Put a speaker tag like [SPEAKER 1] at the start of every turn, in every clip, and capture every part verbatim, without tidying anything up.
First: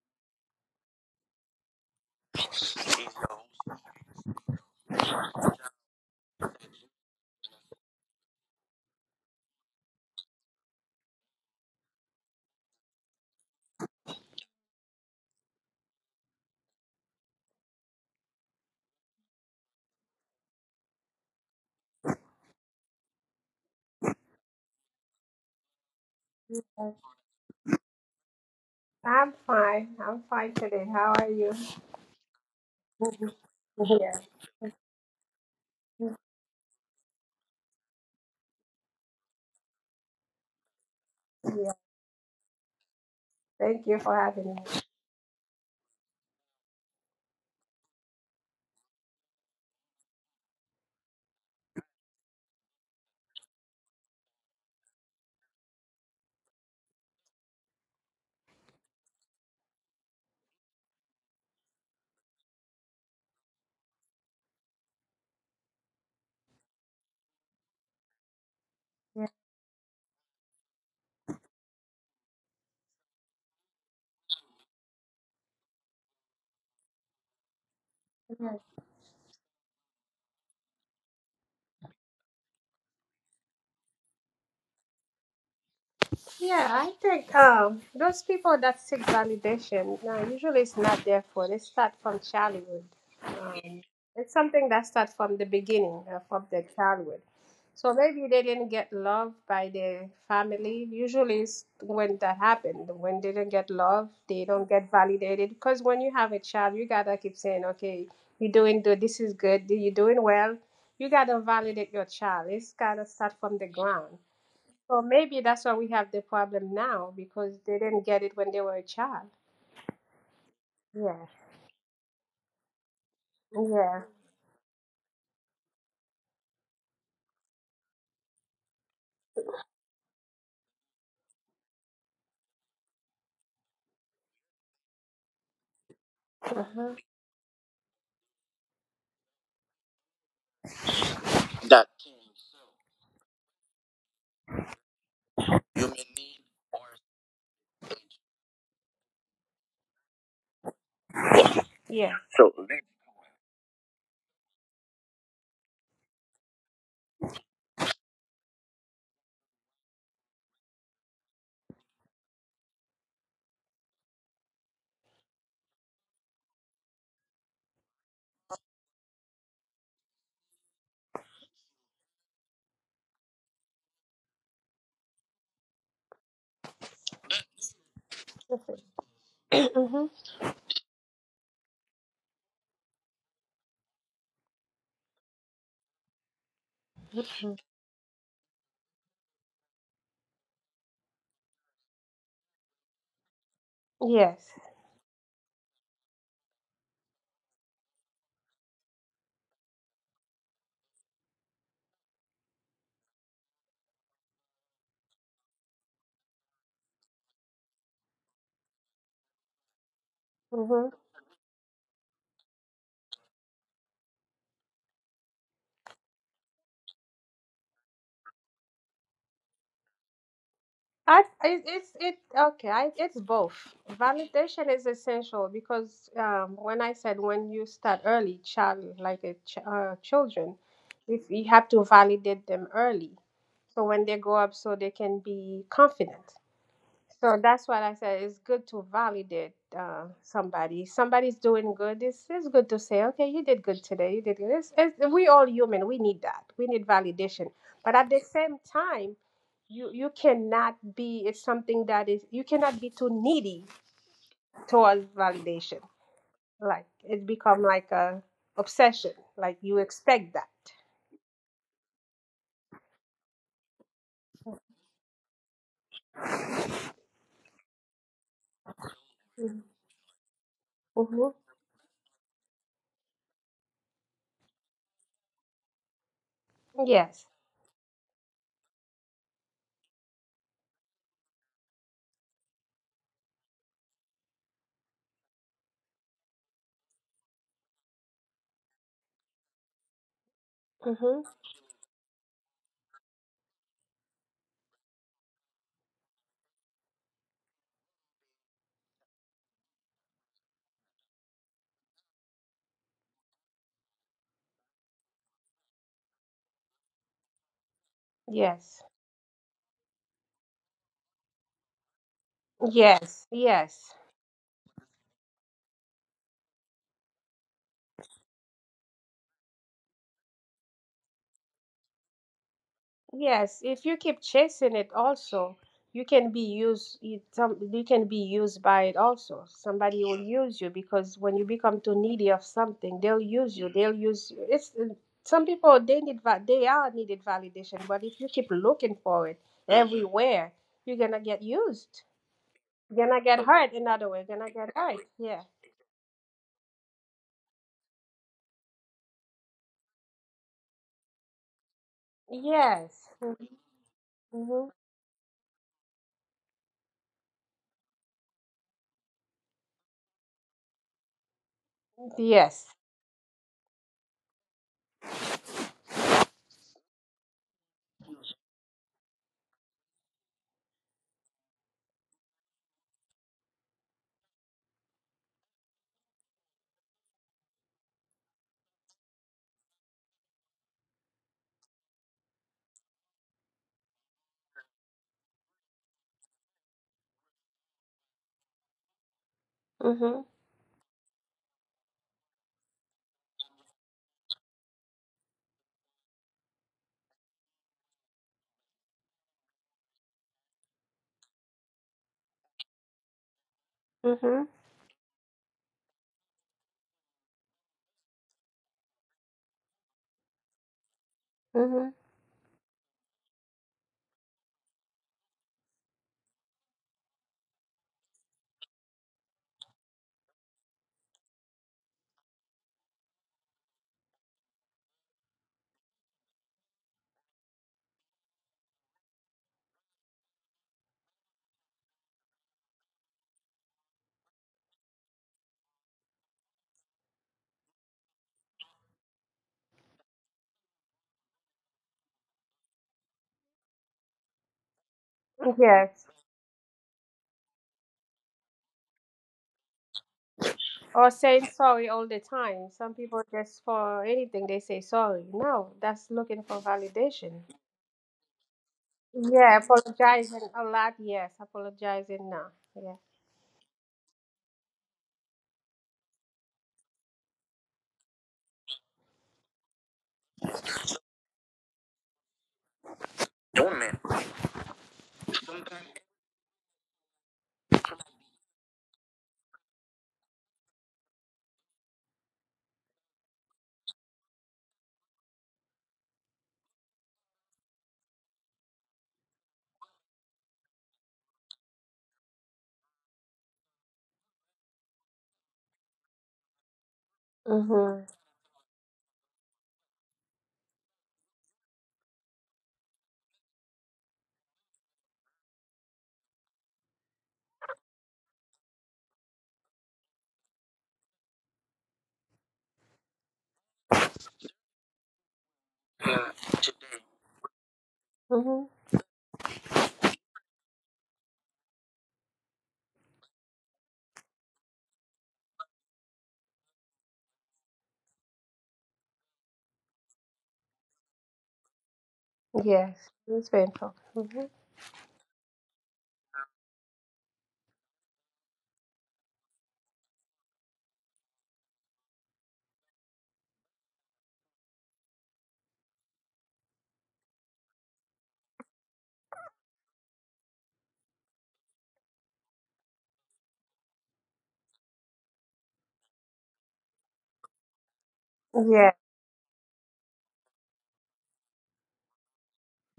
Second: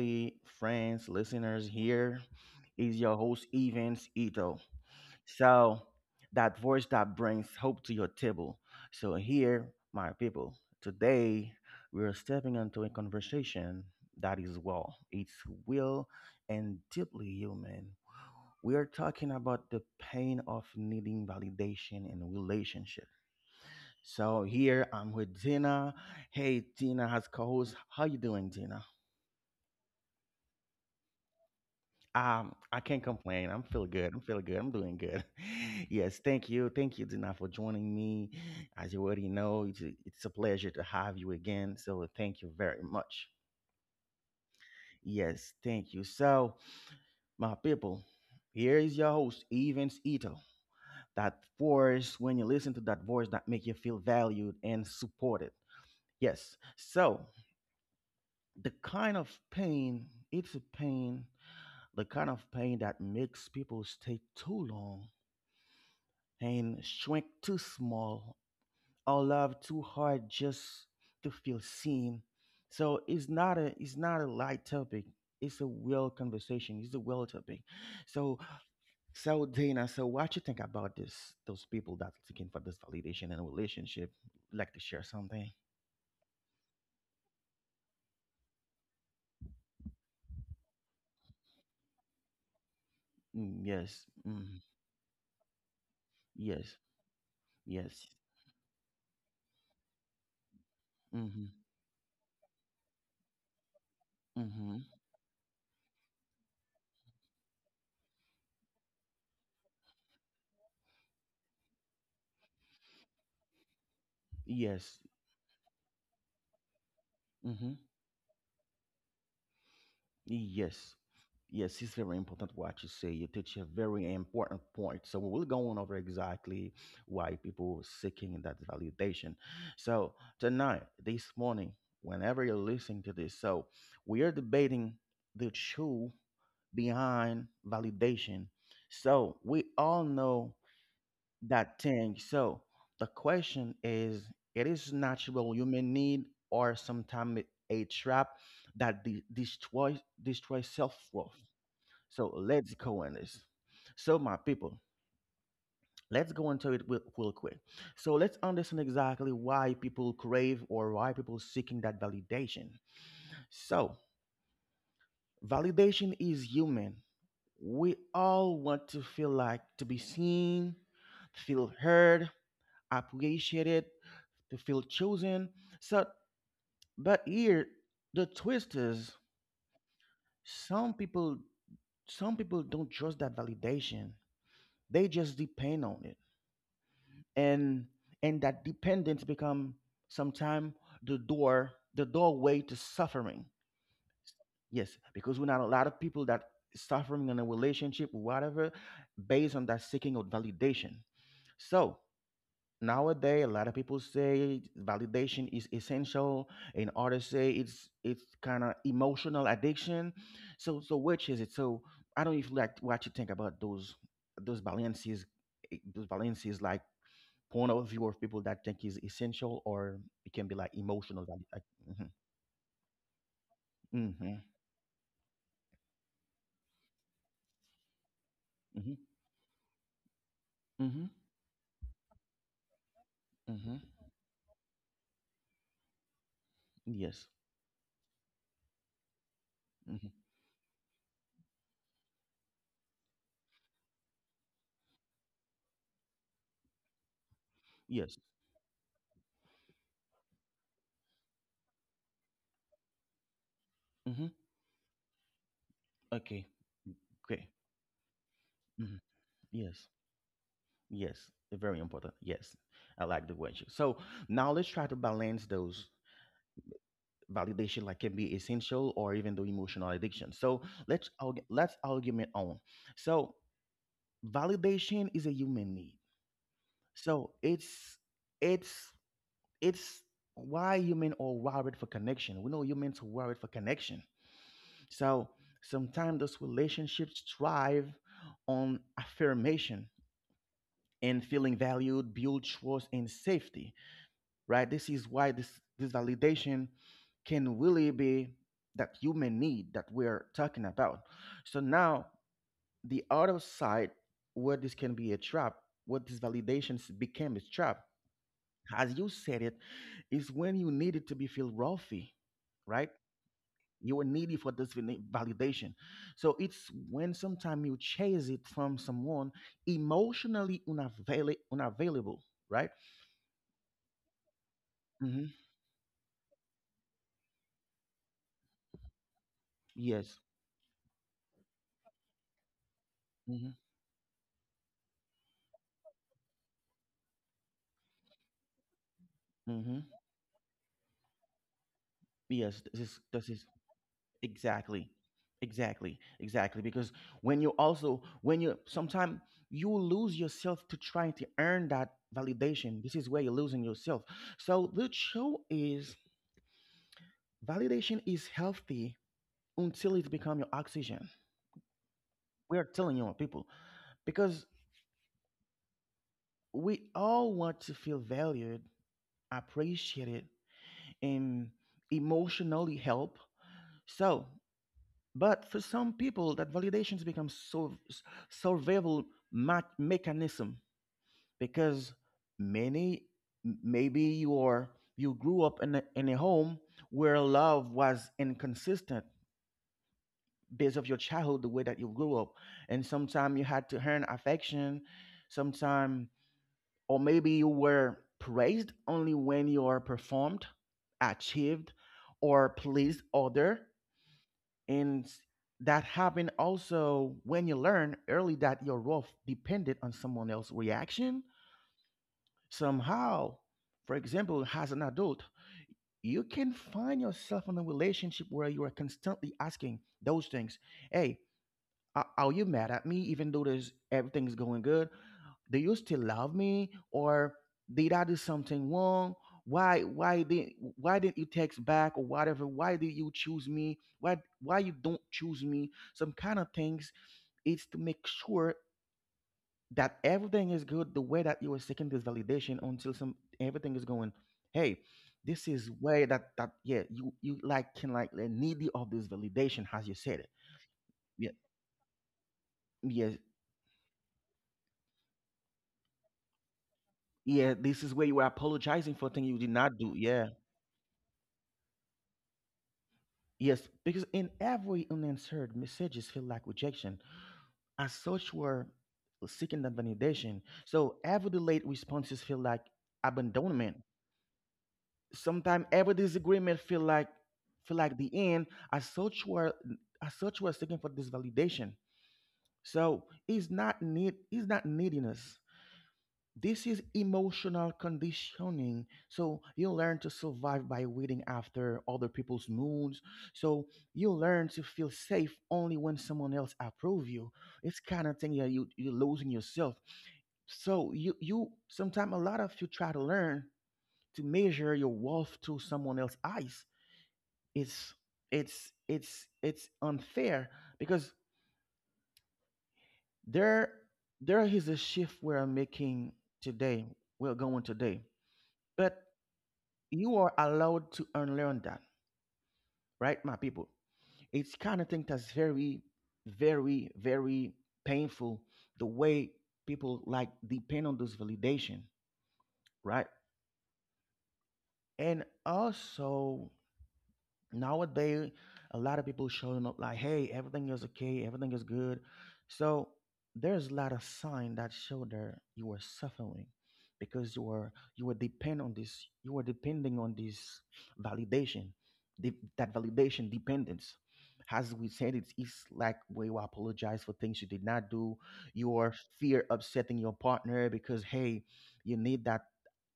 [SPEAKER 1] Family, friends, listeners, here is your host, Evans Ito. So, that voice that brings hope to your table. So, here, my people, today we are stepping into a conversation that is well, it's real and deeply human. We are talking about the pain of needing validation in relationships, so here I'm with Dina.
[SPEAKER 2] Yes,
[SPEAKER 1] Hey, Dina has co-host. How you doing, Dina?
[SPEAKER 2] I'm fine. I'm fine today. How are you?
[SPEAKER 1] Um, I can't complain. I'm feeling
[SPEAKER 2] Yeah.
[SPEAKER 1] good. I'm feeling good. I'm doing good. Yes, thank you, thank you, Dina, for joining me. As you already know, it's a, it's a pleasure to have you
[SPEAKER 2] Yeah.
[SPEAKER 1] again. So thank you very much.
[SPEAKER 2] Thank you for having me.
[SPEAKER 1] Yes, thank you. So, my people, here is your host, Evans Ito. That voice, when you listen to that voice, that make you feel valued and supported. Yes. So the kind of pain it's a pain the kind of pain that makes people stay too long and shrink too small or love too hard just to feel seen. So it's not a it's not a light topic. It's a real conversation, it's a real topic. So
[SPEAKER 2] Yeah.
[SPEAKER 1] so Dana, so what you think about this, those people that looking for this validation in a relationship, like to share something?
[SPEAKER 2] Yeah, I think um, those people that seek validation uh, usually it's not their fault. They start from childhood.
[SPEAKER 1] Mm,
[SPEAKER 2] Um,
[SPEAKER 1] yes,
[SPEAKER 2] it's
[SPEAKER 1] mm,
[SPEAKER 2] something that starts from the beginning, uh, from their
[SPEAKER 1] yes,
[SPEAKER 2] childhood. So
[SPEAKER 1] yes,
[SPEAKER 2] maybe they didn't get love by their family. Usually,
[SPEAKER 1] mm-hmm,
[SPEAKER 2] it's when that happened, when they don't get love, they don't
[SPEAKER 1] mm-hmm.
[SPEAKER 2] get validated. Because when you have a child, you gotta keep saying, "Okay, you're doing good. This is good. You're doing well." You gotta validate your child. It's gotta start from the ground. So
[SPEAKER 1] Yes.
[SPEAKER 2] maybe that's why we have the problem now because
[SPEAKER 1] Mm-hmm.
[SPEAKER 2] they didn't get it when they were a child.
[SPEAKER 1] Yes.
[SPEAKER 2] Yeah.
[SPEAKER 1] Yes, it's very important what you say. You touch a
[SPEAKER 2] Yeah.
[SPEAKER 1] very important point. So we will go over exactly why people seeking that validation. So tonight, this morning, whenever you're listening to this, so we are debating the truth
[SPEAKER 2] Uh-huh.
[SPEAKER 1] behind validation. So we all know that thing. So the question is, it is natural human need or sometimes a trap that de- destroys destroys self worth.
[SPEAKER 2] Yeah.
[SPEAKER 1] So let's go on this. So my people, let's go into it real, real quick. So let's understand exactly why people crave or why people seeking that validation. So validation is human. We all want to feel like to be seen, feel heard, appreciated, to feel chosen. So, but here the twist is some people some people don't trust that validation. They just depend on it,
[SPEAKER 2] Hmm.
[SPEAKER 1] and and that dependence become sometime the door the doorway to suffering.
[SPEAKER 2] Yes.
[SPEAKER 1] Yes, because we know a lot of people that suffering in a relationship, whatever, based on that seeking of validation. So nowadays a lot of people say validation is essential and others say it's it's kind of emotional addiction. So
[SPEAKER 2] Mm-hmm.
[SPEAKER 1] so which is it? So I don't even like what you think about those those balances, eh, those balances, like point of view of people that think is essential or it can be like
[SPEAKER 2] I,
[SPEAKER 1] emotional value,
[SPEAKER 2] I
[SPEAKER 1] like,
[SPEAKER 2] it's
[SPEAKER 1] mm-hmm,
[SPEAKER 2] it okay. I, it's both.
[SPEAKER 1] mm-hmm,
[SPEAKER 2] Validation is essential because um, when I said when you start early,
[SPEAKER 1] mm-hmm,
[SPEAKER 2] child like a ch- uh, children,
[SPEAKER 1] mm-hmm,
[SPEAKER 2] if you have to validate them early,
[SPEAKER 1] mm-hmm,
[SPEAKER 2] so when they grow up, so they can be confident.
[SPEAKER 1] yes,
[SPEAKER 2] So that's what I said. It's good to validate uh,
[SPEAKER 1] mm-hmm,
[SPEAKER 2] somebody. Somebody's doing good. It's, it's good to say, okay, you did good today. You did good. It's, it's, we all human. We need that. We need validation. But at the
[SPEAKER 1] yes,
[SPEAKER 2] same time, you you cannot be. It's something that is. You cannot be too needy
[SPEAKER 1] mm-hmm,
[SPEAKER 2] towards validation.
[SPEAKER 1] okay,
[SPEAKER 2] Like it
[SPEAKER 1] great,
[SPEAKER 2] become like a
[SPEAKER 1] mm-hmm,
[SPEAKER 2] obsession. Like you
[SPEAKER 1] yes.
[SPEAKER 2] expect that.
[SPEAKER 1] Yes, very important. Yes, I like the question. So now let's try to balance those validation, like can be essential or even the
[SPEAKER 2] Mm-hmm.
[SPEAKER 1] emotional addiction. So let's arg- let's argument on. So validation is a human need.
[SPEAKER 2] Yes.
[SPEAKER 1] So it's it's it's why human are wired for connection. We know humans are wired for connection. So sometimes those relationships thrive on affirmation
[SPEAKER 2] Mm-hmm.
[SPEAKER 1] and feeling valued, build trust and safety, right? This is why this this validation can really be that human need that we're talking about. So now the other side where this can be a trap, what this validation s- became a trap,
[SPEAKER 2] Yes.
[SPEAKER 1] as you said it, is when you need it to be feel wealthy, right?
[SPEAKER 2] Yes. Yes.
[SPEAKER 1] You are needy for this vali- validation. So it's when sometimes you chase it from someone emotionally unavail- unavailable, right?
[SPEAKER 2] Yes, if you keep chasing it
[SPEAKER 1] Hmm.
[SPEAKER 2] also, you can be used you, some, you can be used by it also. Somebody will
[SPEAKER 1] Yes.
[SPEAKER 2] use you because when you become too needy of something, they'll use you. They'll use you. It's uh, some people they need va- they are needed validation, but if you keep looking for it
[SPEAKER 1] Hmm.
[SPEAKER 2] everywhere, you're gonna get used.
[SPEAKER 1] Yes, this is
[SPEAKER 2] You're gonna
[SPEAKER 1] this
[SPEAKER 2] get
[SPEAKER 1] is
[SPEAKER 2] hurt another way. You're gonna get
[SPEAKER 1] exactly,
[SPEAKER 2] hurt. Yeah.
[SPEAKER 1] exactly, exactly. Because when you also when you sometimes you lose yourself to try to earn that validation. This
[SPEAKER 2] Yes.
[SPEAKER 1] is where you're losing yourself.
[SPEAKER 2] Mm-hmm.
[SPEAKER 1] So the show is validation is healthy until it becomes your oxygen. We are
[SPEAKER 2] Yes.
[SPEAKER 1] telling you people because we all want to feel valued, appreciated, and emotionally helped. So but for some people, that validations become so survival ma- mechanism because many maybe you are, you grew up in a, in a home where love was inconsistent,
[SPEAKER 2] Mm-hmm.
[SPEAKER 1] based of your childhood, the way that you grew up, and sometimes you had to earn affection, sometime, or maybe you were praised only when you are performed, achieved, or pleased other,
[SPEAKER 2] Mm-hmm.
[SPEAKER 1] and that happened also when you learn early that your role depended on someone else's reaction
[SPEAKER 2] Mm-hmm.
[SPEAKER 1] somehow. For example, as an adult, you can find yourself in a relationship where you are constantly asking those things, hey, are, are you mad at me even though there's everything's going good? Do you still love me or did I do something wrong? Why why did why didn't you text back or whatever? Why did you choose me? Why why you don't choose me? Some kind of things. It's to make sure that everything is good the way that you are seeking this validation until some everything is going, hey, this is
[SPEAKER 2] Yes.
[SPEAKER 1] way that that yeah you you like can like the needy of this validation as you said it.
[SPEAKER 2] Or
[SPEAKER 1] Yeah.
[SPEAKER 2] saying sorry all the time. Some
[SPEAKER 1] Yes.
[SPEAKER 2] people just for anything they say sorry. No, that's looking for validation.
[SPEAKER 1] Yeah, this is where you are apologizing for thing you did
[SPEAKER 2] Yeah,
[SPEAKER 1] not do. Yeah.
[SPEAKER 2] apologizing a lot. Yes, apologizing now. Yeah.
[SPEAKER 1] Yes, because in every unanswered messages feel like rejection. As such, we're seeking that validation. So every delayed responses feel like abandonment. Sometimes every disagreement feel like feel like the end. As such, we're as such we're seeking for this validation. So it's not need it's not neediness. This is emotional conditioning. So you learn to survive by waiting after other people's moods. So you learn to feel safe only when someone else approve you. It's
[SPEAKER 2] Mhm.
[SPEAKER 1] kind of thing that you you're losing yourself. So you you sometimes a lot of you try to learn to measure your worth to someone else's eyes. It's it's it's it's unfair because there there is a shift we're making today. We're going today.
[SPEAKER 2] Mhm.
[SPEAKER 1] But you are allowed to unlearn that, right, my people? It's kind of thing that's very, very, very painful. The way people like depend on this validation, right?
[SPEAKER 2] Yes, it's painful. Mhm.
[SPEAKER 1] And also, nowadays a lot of people showing up like, hey, everything is okay, everything is good. So there's a lot of sign that show there you are suffering because you are you are depend on this you are depending on this validation, the, that validation dependence, as we said, it's, it's like where you apologize for things you did not do,
[SPEAKER 2] Yeah.
[SPEAKER 1] your fear upsetting your partner because, hey, you need that.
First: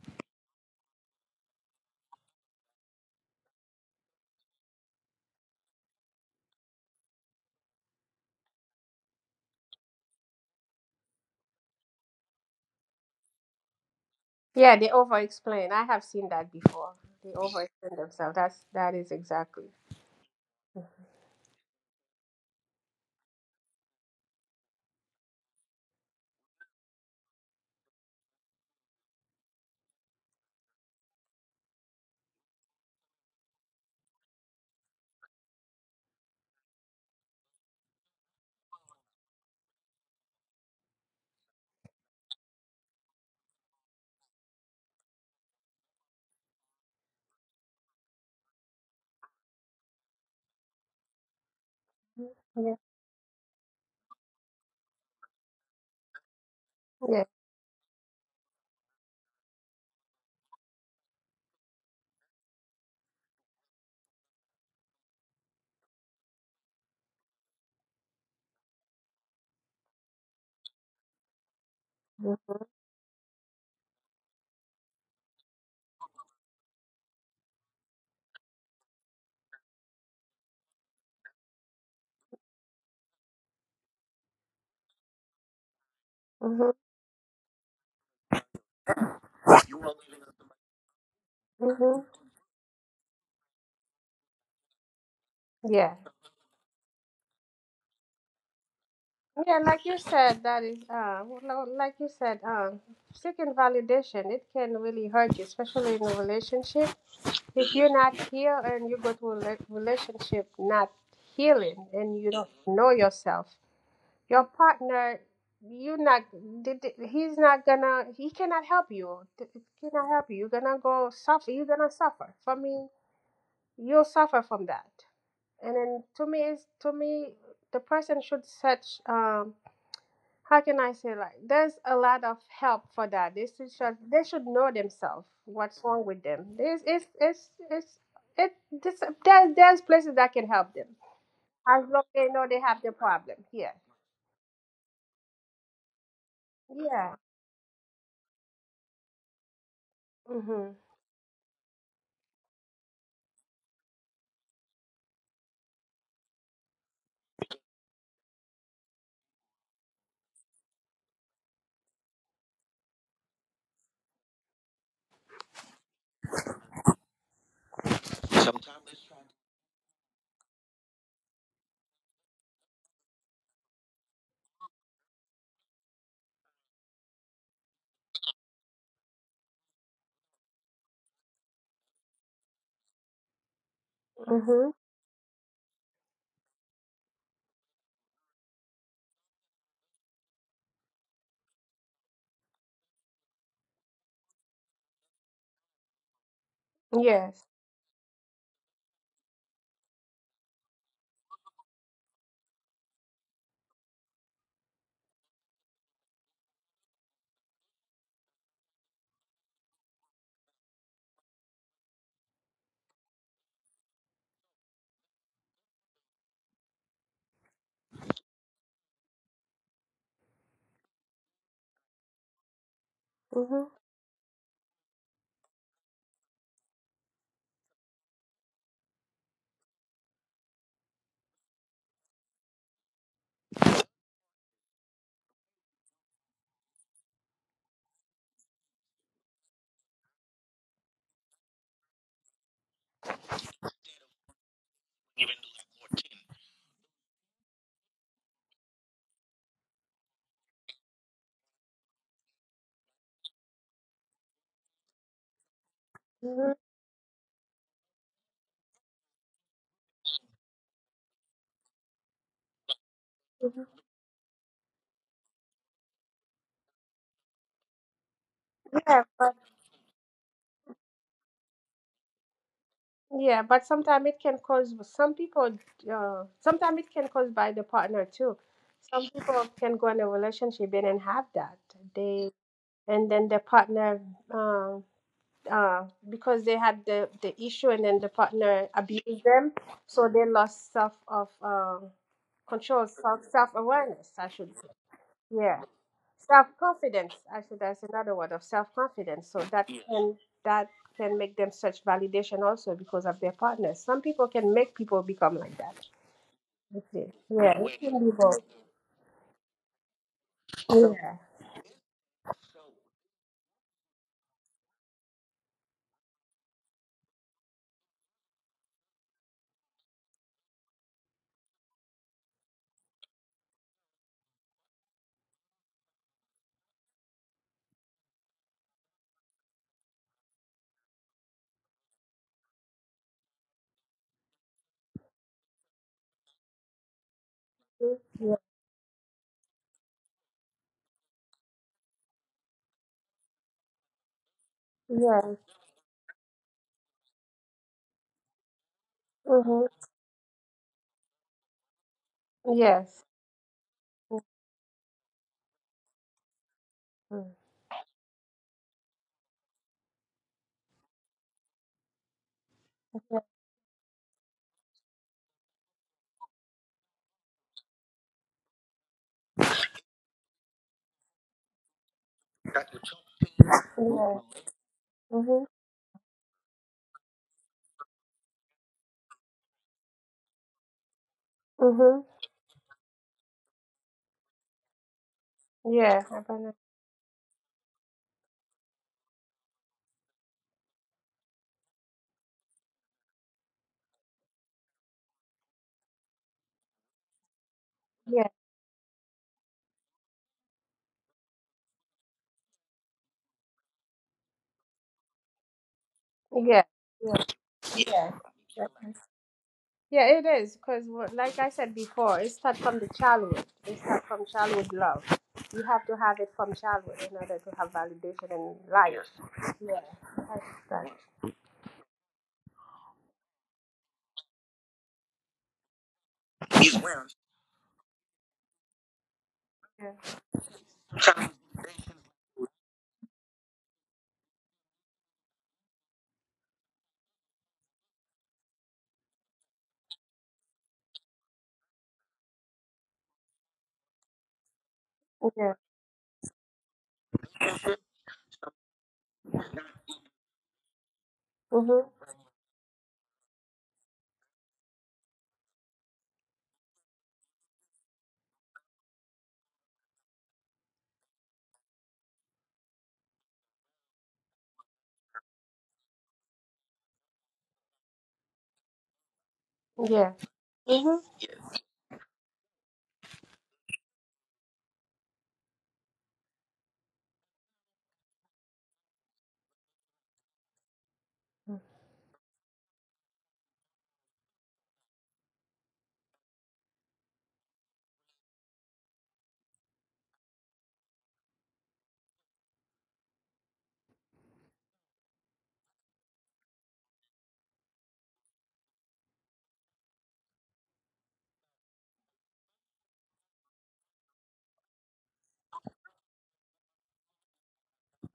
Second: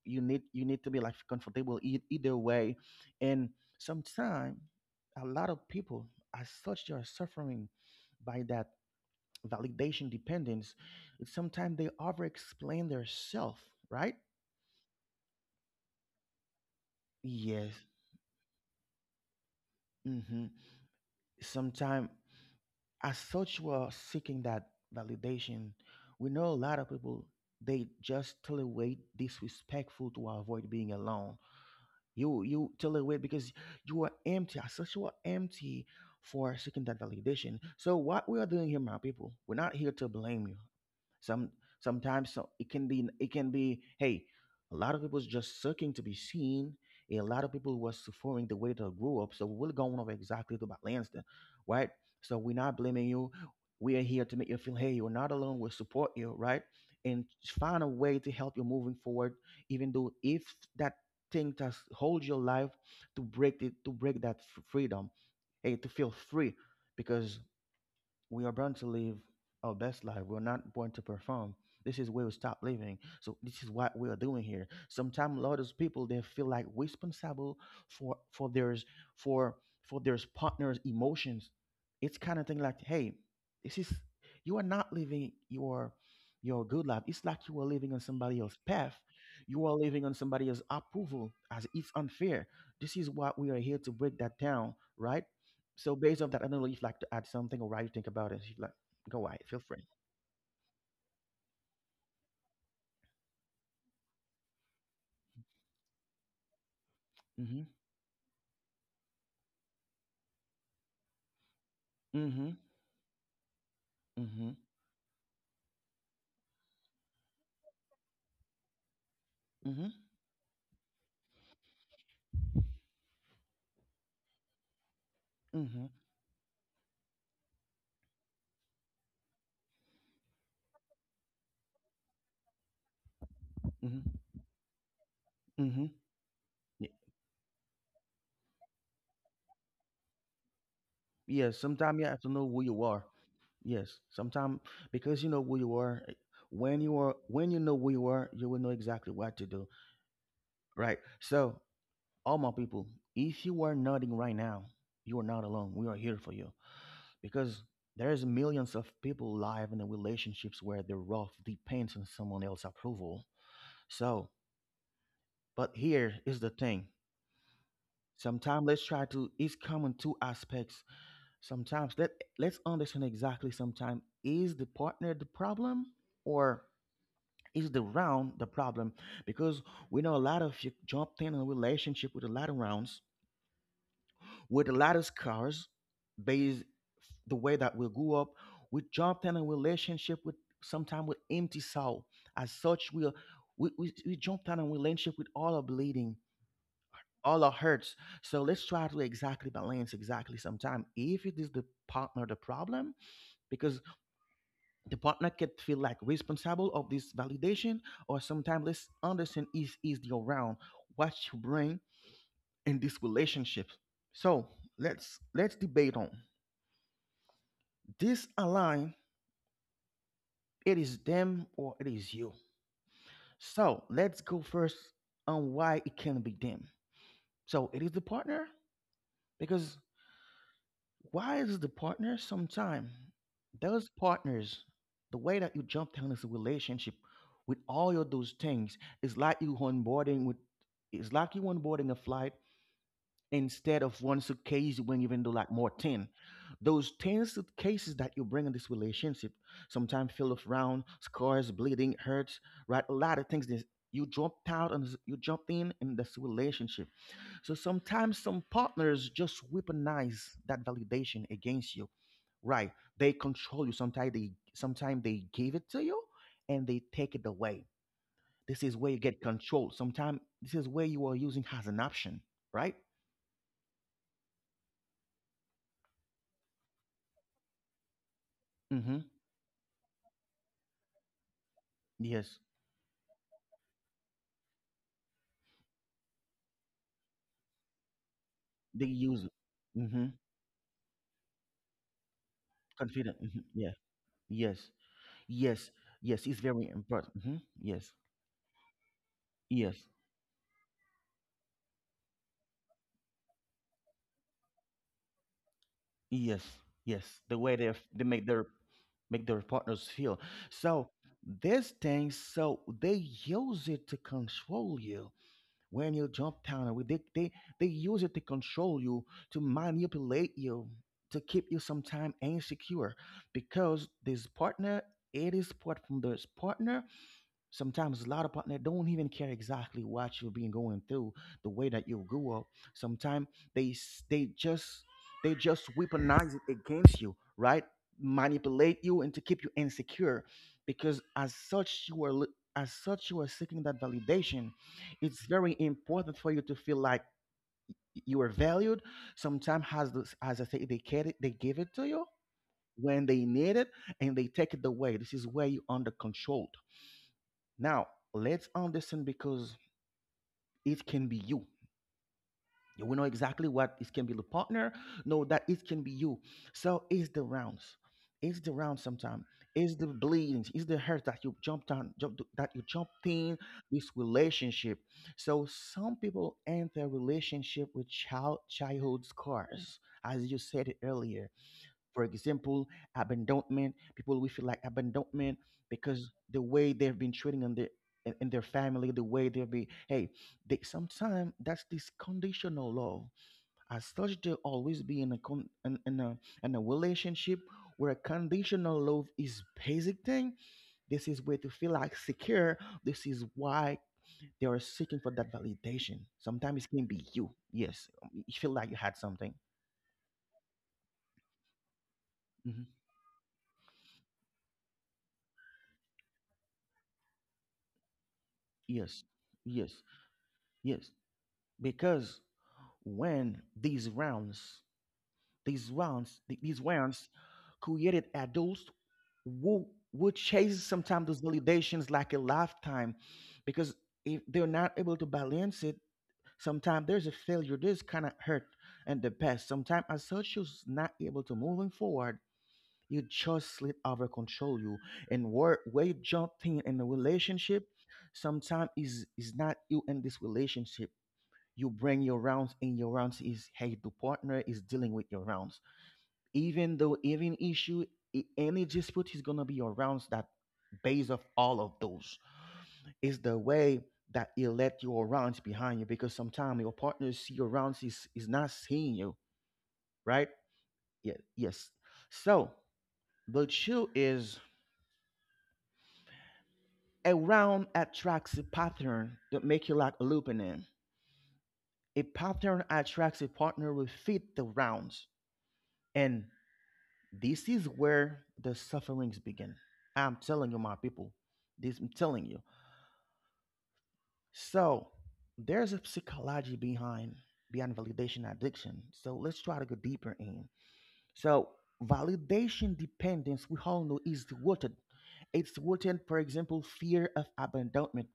[SPEAKER 1] you need You need to be like comfortable e- either way. And sometimes a lot of people, as such, they are suffering by that validation dependence. Sometimes they over explain their self, right?
[SPEAKER 2] Yeah, they over-explain. I have seen that before. They
[SPEAKER 1] Yes.
[SPEAKER 2] over-explain themselves. That's that is exactly.
[SPEAKER 1] Mm-hmm.
[SPEAKER 2] Mhm.
[SPEAKER 1] Sometimes, as such, we are seeking that validation. We know a lot of people, they just tolerate disrespectful to avoid being alone. You you tell it away because you are empty. As such, you are empty for seeking that validation. So what we are doing here, my people, we're not here to blame you. some Sometimes so it can be it can be, hey, a lot of people's just seeking to be seen, a lot of people was suffering the way they grew up, so we're going over exactly to balance them, right? So we're
[SPEAKER 2] Yeah.
[SPEAKER 1] not blaming you. We are here to make you feel, hey, you're not alone, we'll support you, right? And
[SPEAKER 2] Yeah.
[SPEAKER 1] find a way to help you moving forward even though if that thing that holds your life, to break it, to break that f- freedom, hey, to feel free, because we are born to live our best life. We're not born to perform. This is where we stop
[SPEAKER 2] Mhm.
[SPEAKER 1] living. So this is what we are doing here. Sometimes a lot of people they feel like responsible for for theirs for for their partner's emotions. It's kind of thing like, hey, this is you are not living your your
[SPEAKER 2] Mhm.
[SPEAKER 1] good life. It's like you are living on somebody else's path. You are living on somebody else's approval as it's
[SPEAKER 2] Mhm.
[SPEAKER 1] unfair. This is what we are here to break that down, right? So
[SPEAKER 2] Yeah.
[SPEAKER 1] based on that, I don't know if you'd like to add something or what you think about it. If you'd like, go ahead, feel
[SPEAKER 2] Yeah,
[SPEAKER 1] free.
[SPEAKER 2] like you said, that is, uh, well, no, like you said, um, seeking validation, it can really hurt you, especially in a relationship.
[SPEAKER 1] Mhm,
[SPEAKER 2] If you're not here and you go to a rela- relationship not healing and you don't
[SPEAKER 1] mhm,
[SPEAKER 2] know yourself, your
[SPEAKER 1] mhm,
[SPEAKER 2] partner, you not, did- did- he's not gonna, he cannot help you. Th- He
[SPEAKER 1] mhm,
[SPEAKER 2] cannot help you. You're gonna go suffer. You're gonna suffer. For me, you'll suffer from that. And
[SPEAKER 1] mhm,
[SPEAKER 2] then to me, it's, to me, the person should set um, how can I say like there's a lot of help for that. They should
[SPEAKER 1] mhm,
[SPEAKER 2] should- they should know themselves what's
[SPEAKER 1] mhm.
[SPEAKER 2] wrong with them. There's
[SPEAKER 1] Y-
[SPEAKER 2] it's it's it's it this, there's there's places that can help them
[SPEAKER 1] Yeah,
[SPEAKER 2] as
[SPEAKER 1] sometimes you
[SPEAKER 2] long
[SPEAKER 1] have to
[SPEAKER 2] they
[SPEAKER 1] know
[SPEAKER 2] know
[SPEAKER 1] who
[SPEAKER 2] they
[SPEAKER 1] you
[SPEAKER 2] have the
[SPEAKER 1] are.
[SPEAKER 2] problem. Yeah.
[SPEAKER 1] Yes, sometimes because you know who you are, eh, when you are,
[SPEAKER 2] Yeah.
[SPEAKER 1] when you know who you are, you will know exactly what to do.
[SPEAKER 2] Mhm.
[SPEAKER 1] Right. So, all my people, if you are nodding right now, you are not alone. We are here for you because there's millions of people live in the relationships where their rough depends on someone else's approval. So but here is the thing. Sometimes let's try to it's common two aspects. Sometimes let let's understand exactly sometimes is the partner the problem or is the round the problem? Because we know a lot of you jumped in a relationship with a lot of rounds, with a
[SPEAKER 2] Mhm.
[SPEAKER 1] lot of scars, based the way that we grew up. We jumped in a relationship with sometimes with empty soul. As such, we are we, we, we jumped in a relationship with all our bleeding, all
[SPEAKER 2] Yes.
[SPEAKER 1] our hurts. So let's try to exactly balance exactly sometime if it is the partner the problem, because the partner can feel like responsible of this validation, or sometimes let's understand is is the around what you bring in this relationship. So let's let's debate on this align, it is them or it is you.
[SPEAKER 2] Mhm.
[SPEAKER 1] So let's go first on why it can be them. So it is the partner because why is the partner sometime? Those partners, the way that you jump down into relationship with all of those things is like you onboarding with, it's like you onboarding a flight, instead of one suitcase you bring even though like more ten, those ten suitcases that you bring in this relationship sometimes fill of round, scars, bleeding, hurts, right, a lot of things that you jumped out and you jumped in in this
[SPEAKER 2] Mhm.
[SPEAKER 1] relationship. So sometimes some partners just weaponize that validation against you. Right. They control you.
[SPEAKER 2] Mhm.
[SPEAKER 1] Sometimes they, sometimes they give it to you and they take it away. This is where you
[SPEAKER 2] Yeah,
[SPEAKER 1] get
[SPEAKER 2] but
[SPEAKER 1] control. Sometimes this is where you are using as an option, right?
[SPEAKER 2] yeah, but sometimes it can cause some people. Uh, sometimes it can cause by the partner too.
[SPEAKER 1] Mm-hmm.
[SPEAKER 2] Some people can go in a relationship and then have that they
[SPEAKER 1] Yes.
[SPEAKER 2] and then the partner. Um, uh, because they had the, the issue and then the partner
[SPEAKER 1] They
[SPEAKER 2] abused
[SPEAKER 1] use it.
[SPEAKER 2] them,
[SPEAKER 1] Mm-hmm.
[SPEAKER 2] so they lost self of uh control,
[SPEAKER 1] Confident.
[SPEAKER 2] self
[SPEAKER 1] Hmm.
[SPEAKER 2] self
[SPEAKER 1] Yeah.
[SPEAKER 2] awareness. I should say,
[SPEAKER 1] Yes.
[SPEAKER 2] yeah,
[SPEAKER 1] Yes. Yes. It's
[SPEAKER 2] self
[SPEAKER 1] very
[SPEAKER 2] confidence.
[SPEAKER 1] important. Hmm.
[SPEAKER 2] Actually, that's
[SPEAKER 1] Yes.
[SPEAKER 2] another word of self confidence. So that,
[SPEAKER 1] Yes.
[SPEAKER 2] yes, can that can make them search validation also because of their partners. Some people can make people become like that.
[SPEAKER 1] Yes,
[SPEAKER 2] That's
[SPEAKER 1] yes,
[SPEAKER 2] it.
[SPEAKER 1] the way
[SPEAKER 2] Yeah,
[SPEAKER 1] they
[SPEAKER 2] it can
[SPEAKER 1] they
[SPEAKER 2] be
[SPEAKER 1] make
[SPEAKER 2] both.
[SPEAKER 1] their make their partners feel. So
[SPEAKER 2] Yeah.
[SPEAKER 1] this thing, so they use it to control you when you jump down. And we- They they they use it to control you, to manipulate you, to keep you sometime insecure, because this partner, it is part from this partner. Sometimes a lot of partner don't even care exactly what you've been going through, the way that you grew up. Sometimes they s- they just they just weaponize it against you, right?
[SPEAKER 2] Yeah.
[SPEAKER 1] Manipulate you and to keep you insecure, because as such you are li- as such you are seeking that validation. It's
[SPEAKER 2] Yeah.
[SPEAKER 1] very important for you to feel like you are valued.
[SPEAKER 2] Mm-hmm.
[SPEAKER 1] Sometimes as this- as I say, they get it, they give it to you
[SPEAKER 2] Yes.
[SPEAKER 1] when they need it, and they take it away. This is where you under control
[SPEAKER 2] Mm-hmm.
[SPEAKER 1] now. Let's understand because it can be you. You will know
[SPEAKER 2] Yes.
[SPEAKER 1] exactly what it can be the partner. Know that it can be you. So it's the rounds. It's the round sometimes. It's the bleedings. It's the hurt that you jumped on, jump, that you jumped in this
[SPEAKER 2] Mm-hmm.
[SPEAKER 1] relationship. So some people enter relationship with child childhood scars, as you said it earlier,
[SPEAKER 2] Mm-hmm.
[SPEAKER 1] for example, abandonment. People will feel like abandonment
[SPEAKER 2] Yeah.
[SPEAKER 1] because the way they've been treating in their in in their family, the way they'll be, hey, they sometimes that's this conditional love. As such, they'll always be in a con, in, in a in a relationship where
[SPEAKER 2] Yeah,
[SPEAKER 1] conditional love is basic thing. This is where to feel like secure. This is why they are seeking for that validation.
[SPEAKER 2] yeah,
[SPEAKER 1] Sometimes it can be
[SPEAKER 2] yeah,
[SPEAKER 1] you. Yes,
[SPEAKER 2] yeah.
[SPEAKER 1] you feel like
[SPEAKER 2] That
[SPEAKER 1] you had
[SPEAKER 2] is-
[SPEAKER 1] something.
[SPEAKER 2] Yeah, it is because, like I said before, it starts
[SPEAKER 1] Mhm.
[SPEAKER 2] from the childhood. It starts from childhood love. You have to have it from childhood in order to have validation in
[SPEAKER 1] Yes,
[SPEAKER 2] life. Yeah,
[SPEAKER 1] yes,
[SPEAKER 2] that's that.
[SPEAKER 1] yes. Because when these rounds, these rounds, th- these rounds created adults who
[SPEAKER 2] Yeah,
[SPEAKER 1] would chase sometimes those validations like a lifetime, because if they're not able to balance it, sometimes there's a failure. This kind of hurt in the past. Sometimes as such, you're not able to moving forward. You just let over control you and
[SPEAKER 2] yeah,
[SPEAKER 1] where where you jump in in the relationship. Sometimes is is not you in this relationship, you
[SPEAKER 2] mhm,
[SPEAKER 1] bring your rounds, and your rounds is hey, the partner is dealing with your rounds, even though even issue, i- any dispute is gonna be your rounds that base of all of those is the way that you let your rounds behind you, because sometimes your partner see your rounds is is not seeing you,
[SPEAKER 2] yeah,
[SPEAKER 1] right?
[SPEAKER 2] mhm,
[SPEAKER 1] Yeah, yes. So the chill is a round attracts a pattern that make you like looping in, a pattern attracts a partner will fit the rounds, and this is where the sufferings begin. I'm telling you, my people. This I'm telling you. So there's a psychology behind behind validation addiction. So let's try to go deeper in. So validation dependence, we all know, is rooted. It's rooted, for example, fear of abandonment,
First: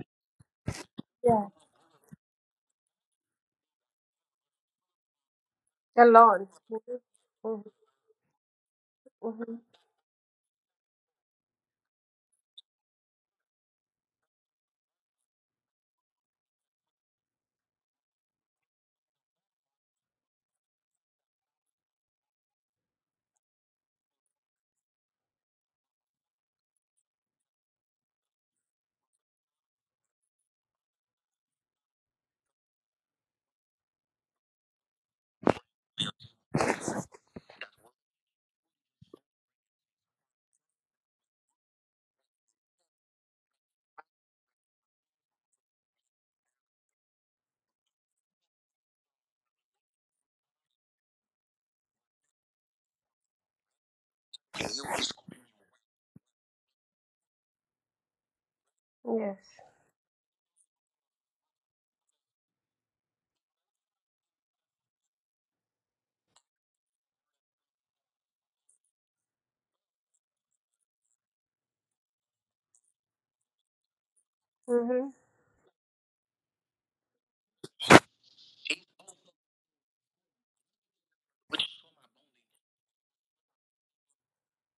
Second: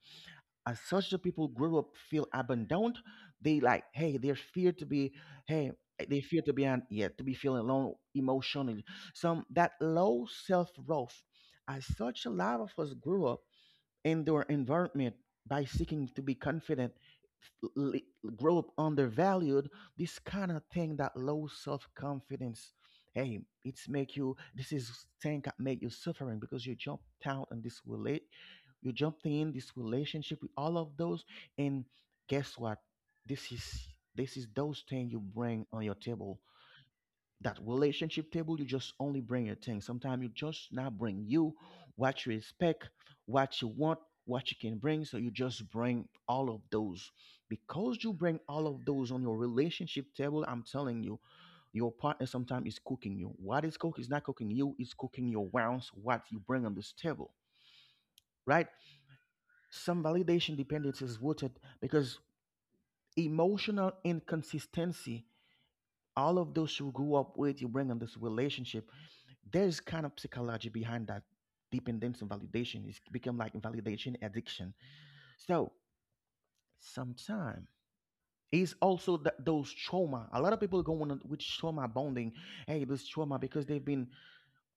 [SPEAKER 1] as such the
[SPEAKER 2] yeah.
[SPEAKER 1] people grow up feel abandoned, they like hey, they're feared to be, hey, they fear
[SPEAKER 2] Alone.
[SPEAKER 1] to be
[SPEAKER 2] Mhm,
[SPEAKER 1] on, yeah, to be feeling
[SPEAKER 2] mhm,
[SPEAKER 1] alone emotionally, some
[SPEAKER 2] mhm.
[SPEAKER 1] that low self-worth, as such a lot of us grew up in their environment by seeking to be confident, l- l- grow up undervalued, this kind of thing that low self confidence. Hey, it's make you. This is thing that make you suffering because you jumped out and this relate. You jumped in this relationship with all of those, and guess what? This is this is those things you bring on your table, that relationship table, you just only bring your thing, sometimes you just not bring you, what you expect, what you want, what you can bring, so you just bring all of those, because you bring all of those on your relationship table, I'm telling you, your partner sometimes is cooking you, what is cook is not cooking you, it's cooking your rounds, what you bring on this table, right?
[SPEAKER 2] Yes.
[SPEAKER 1] Some validation dependence is rooted because emotional inconsistency, all of those you grew up with you bring in this relationship. There's kind of psychology behind that dependence on validation. It's become like validation addiction.
[SPEAKER 2] Mhm.
[SPEAKER 1] So sometimes it's also that those trauma. A lot of people go on with trauma bonding. Hey, this trauma because they've been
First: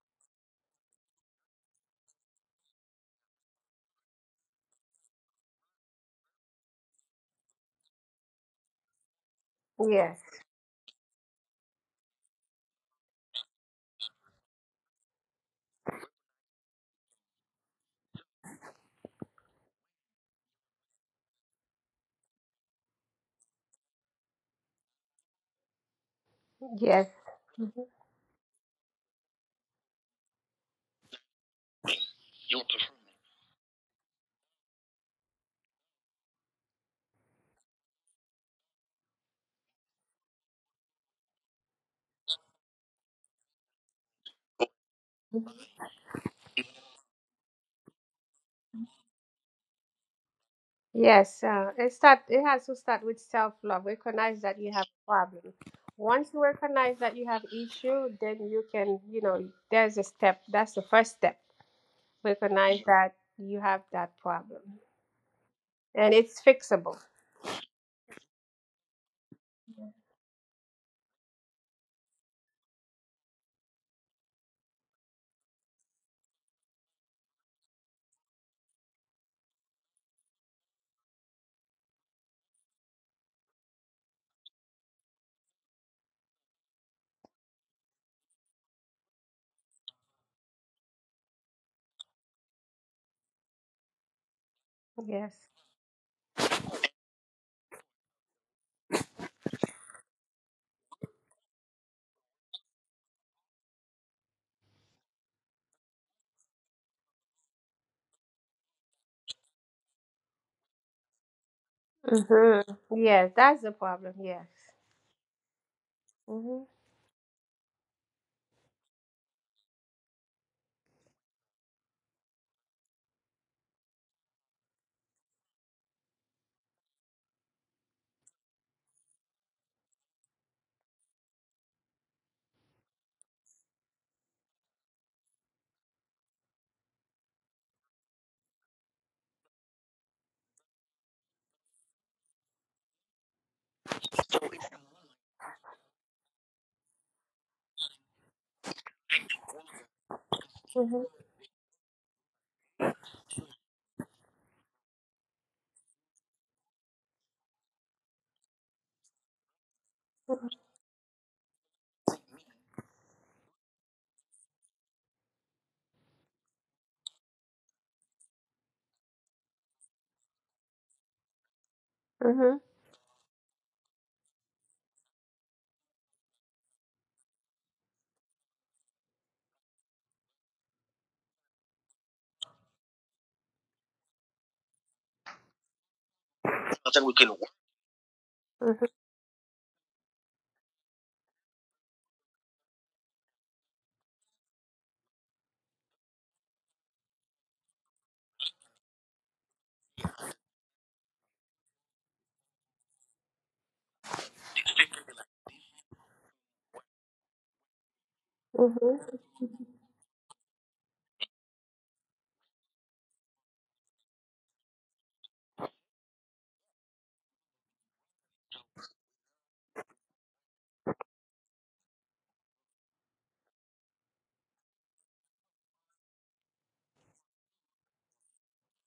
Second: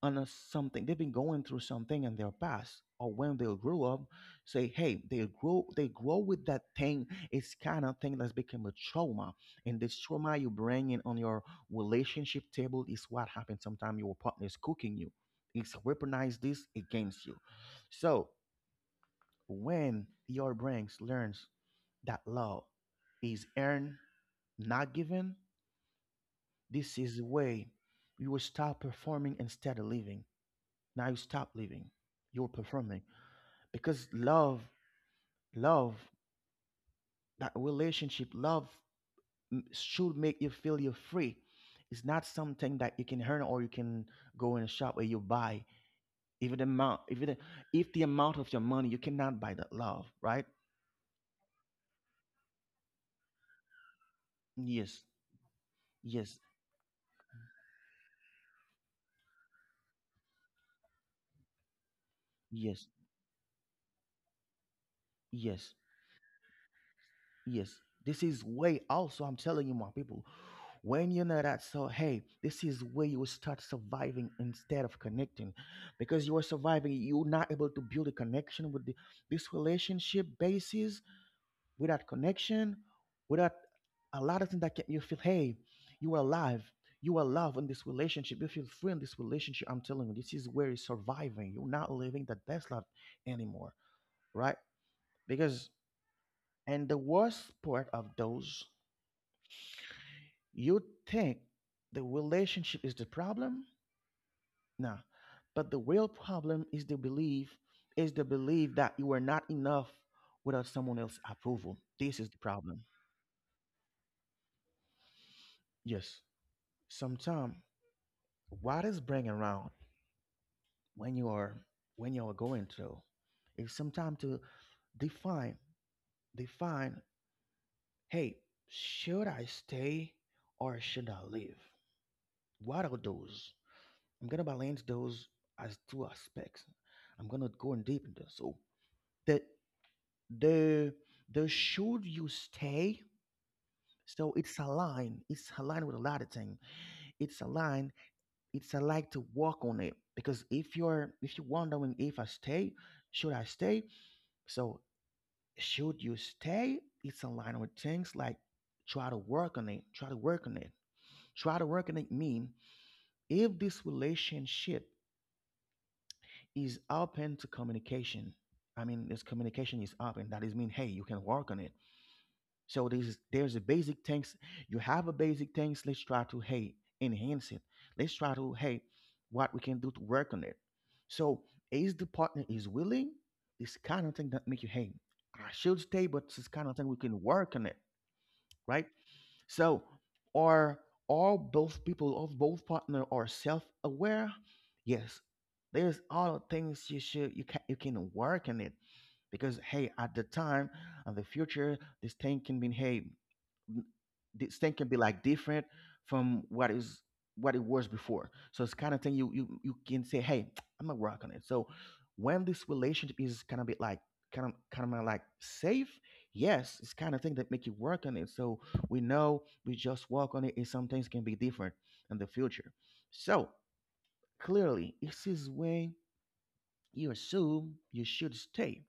[SPEAKER 1] on a something, they've been going through something in their past or when they grew up, say hey, they grow they grow with that thing, it's kind of thing that's become a trauma, and this
[SPEAKER 2] Yes.
[SPEAKER 1] trauma you bring in on your relationship table, is what happens sometimes your partner is cooking you, it's weaponize this against you. So when your brain learns that love is earned not given, this
[SPEAKER 2] Yes.
[SPEAKER 1] is the way
[SPEAKER 2] Mm-hmm,
[SPEAKER 1] you will start performing instead of living. Now you stop living, you're performing, because love love that relationship love, m- should make you feel you're free. It's not something that you can earn or you can go in a shop where you
[SPEAKER 2] mm-hmm.
[SPEAKER 1] buy. Even the amount if the, if the amount of your money, you cannot buy that love, right?
[SPEAKER 2] Yes, uh, it start. It has to start with self love. Recognize that you have
[SPEAKER 1] Yes,
[SPEAKER 2] a problem. Once
[SPEAKER 1] yes,
[SPEAKER 2] you recognize that you have issue, then you can, you know, there's a step. That's the first step. Recognize
[SPEAKER 1] yes,
[SPEAKER 2] that you have that problem,
[SPEAKER 1] yes,
[SPEAKER 2] and it's fixable.
[SPEAKER 1] yes. This is way also, I'm telling you my people, when you know that, so hey, this is where you will start surviving instead of connecting, because you are surviving, you're not able to build a connection with the, this relationship basis, without connection, without a lot of things that can you feel hey, you are alive, you are loved in this relationship, you feel free in this relationship. I'm telling you, this is where you're surviving, you're not living the best life anymore, right?
[SPEAKER 2] Yes.
[SPEAKER 1] Because, and the worst part of those, you think the relationship is the problem. Now, but the real problem is the belief, is the belief that you are not enough without someone else's approval. This is the problem.
[SPEAKER 2] Mm-hmm. Yes, that's the problem. Yes.
[SPEAKER 1] Yes.
[SPEAKER 2] Mm-hmm.
[SPEAKER 1] Sometimes what is bringing around when you are, when you are going through, is sometimes to define define, hey, should I stay or should I leave? What are those? I'm gonna balance those as two aspects. I'm gonna go in deep into this. So that the the should you stay, so it's a line, it's a line with a lot of things, it's a line, it's a like to walk on it, because if
[SPEAKER 2] Mm-hmm.
[SPEAKER 1] you're, if you're wondering if I stay, should I stay? So should you stay, it's a line with things like try to work on it, try to work on it try to work on it mean if this relationship is open to communication, I mean this communication is open, that is mean hey, you can work on it.
[SPEAKER 2] Mm-hmm.
[SPEAKER 1] So there's there's a basic things. You have a basic things. Let's try to hey, enhance it. Let's try to hey, what we can do to work on it. So is the partner is willing? This kind of thing that make you hey, I should stay, but this kind of thing we can work on it, right? So are all both people of both partner are self aware? Yes, there's all things you should, you can you can work on it, because hey, at the time and the future this thing can be hey, this thing can be like different from what is what it was before. So it's kind of thing
[SPEAKER 2] Mm-hmm.
[SPEAKER 1] you you you can say, hey, I'm gonna work on it. So when this relationship is kind of bit like kind of kind of like safe, yes, it's kind of thing that make you work on it. So we know we just work on it, and some things can be different in the future. So clearly, this is where you assume you should stay.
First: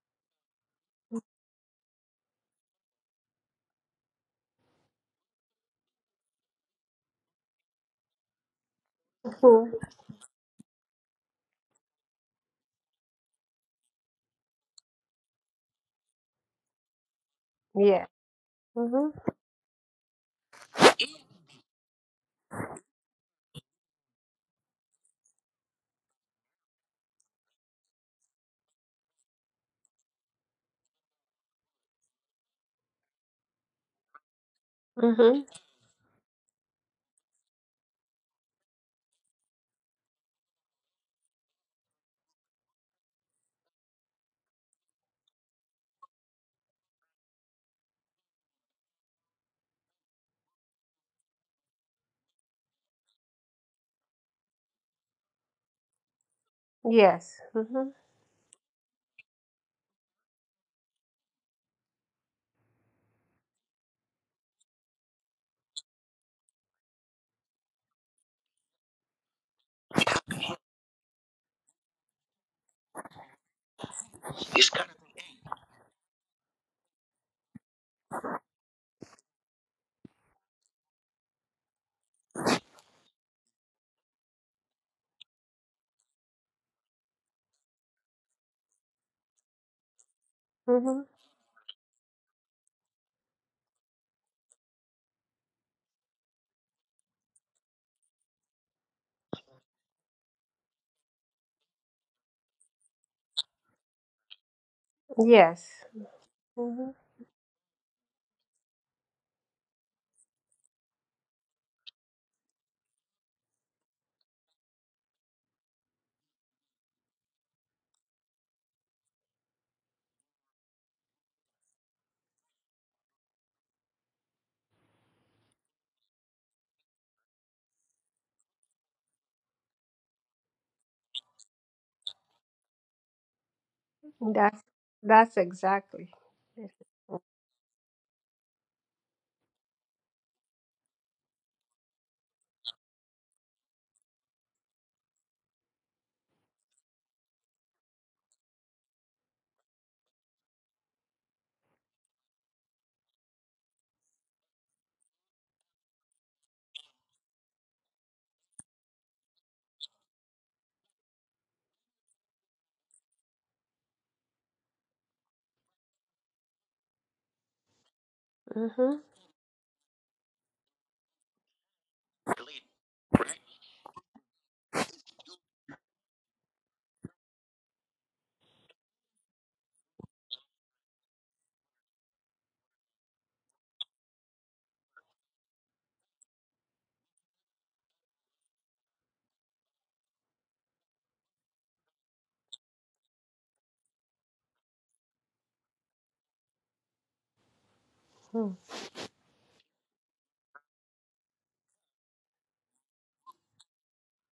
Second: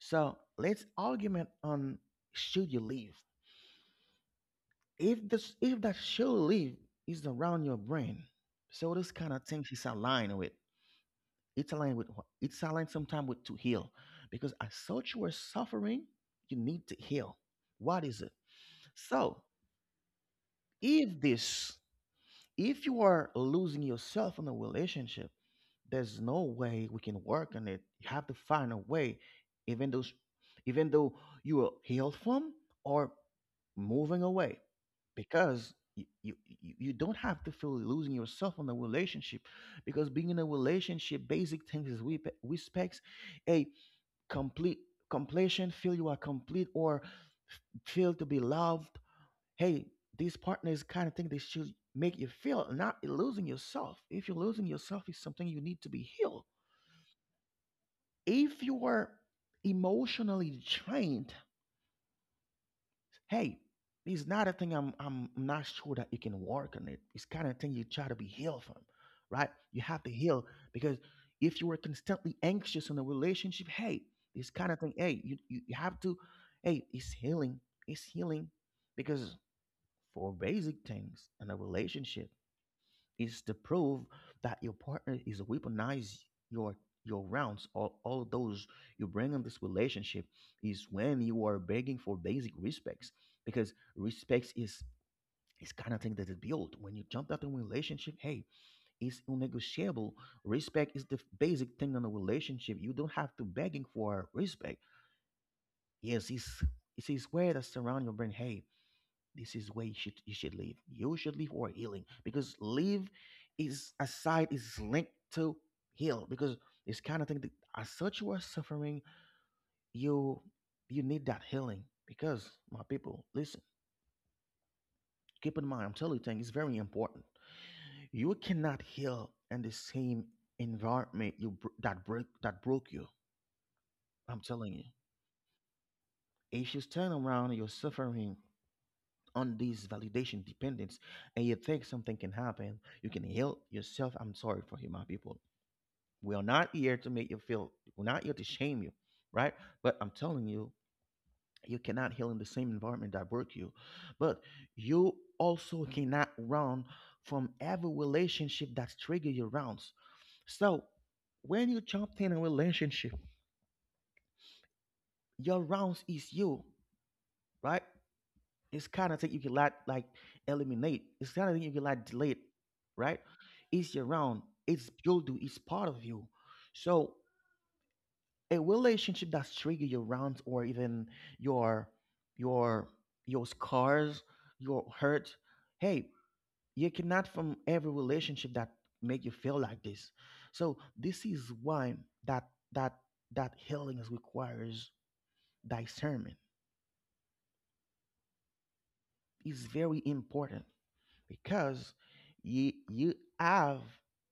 [SPEAKER 1] So let's argument on should you leave. If this if that show live is around your brain, so this kind of things
[SPEAKER 2] Mm-hmm.
[SPEAKER 1] is aligned with, it's aligned with what- it's aligned sometimes with to heal because as such you are suffering, you need to heal. What
[SPEAKER 2] Yeah.
[SPEAKER 1] is it?
[SPEAKER 2] Mm-hmm.
[SPEAKER 1] So if this, if you are losing yourself in a relationship, there's no way we can work on it. You have to find a way, even though, even though you are healed from or moving away,
[SPEAKER 2] Mm-hmm.
[SPEAKER 1] because you, you you you don't have to feel losing yourself on the relationship, because being in a relationship, basic things is we respects a complete completion, feel you are complete or feel to be loved. Hey, these partners kind of think they should make you feel not losing yourself. If you're losing yourself, it's something you need to be healed.
[SPEAKER 2] Yes. Mm-hmm.
[SPEAKER 1] If you are emotionally drained, hey, it's not a thing. I'm I'm not sure that you can work on it. It's kind of thing you try to be healed from, right? You have to heal because if you were constantly anxious in a relationship, hey, this kind of thing, hey, you, you you have to, hey, it's healing. It's healing because for basic things in a relationship is to prove that your partner is weaponize your your rounds, all, all of those you bring in this relationship is
[SPEAKER 2] Mm-hmm.
[SPEAKER 1] when you are begging for basic respects, because respects is is kind of thing that is built when you jump out in a relationship. Hey, it's unnegotiable. Respect is the basic thing in a relationship. You don't have to begging for respect.
[SPEAKER 2] Yes.
[SPEAKER 1] Yes, it's
[SPEAKER 2] Mhm.
[SPEAKER 1] it's where way that surround your brain. Hey, this is where you should you should live. You should live for healing because live is aside is linked to heal because it's kind of thing that as such you are suffering, you you need that healing because my people, listen, keep in mind I'm telling you thing, it's very important. You cannot heal in the same environment you br- that break that broke you. I'm
[SPEAKER 2] That's
[SPEAKER 1] telling you.
[SPEAKER 2] that's exactly.
[SPEAKER 1] If you turn around, and you're suffering on this validation dependence and you think something can happen, you can heal yourself. I'm sorry for you, my people. We are not here to make you feel, we're not here to shame you, right? But I'm telling you, you cannot heal in the same environment that work you. But you also cannot run from every relationship that's trigger your rounds. So when you jump in a relationship, your rounds is you, right? It's
[SPEAKER 2] Mm-hmm.
[SPEAKER 1] kind of thing you can like like eliminate. It's kind of thing you can like delete, right? It's around. It's you'll do. It's part of you. So a relationship that's trigger your rounds or even your your your scars, your hurt. Hey, you cannot from every relationship that make you feel like this. So this is why that that that healing is requires discernment. It's very important because you you have,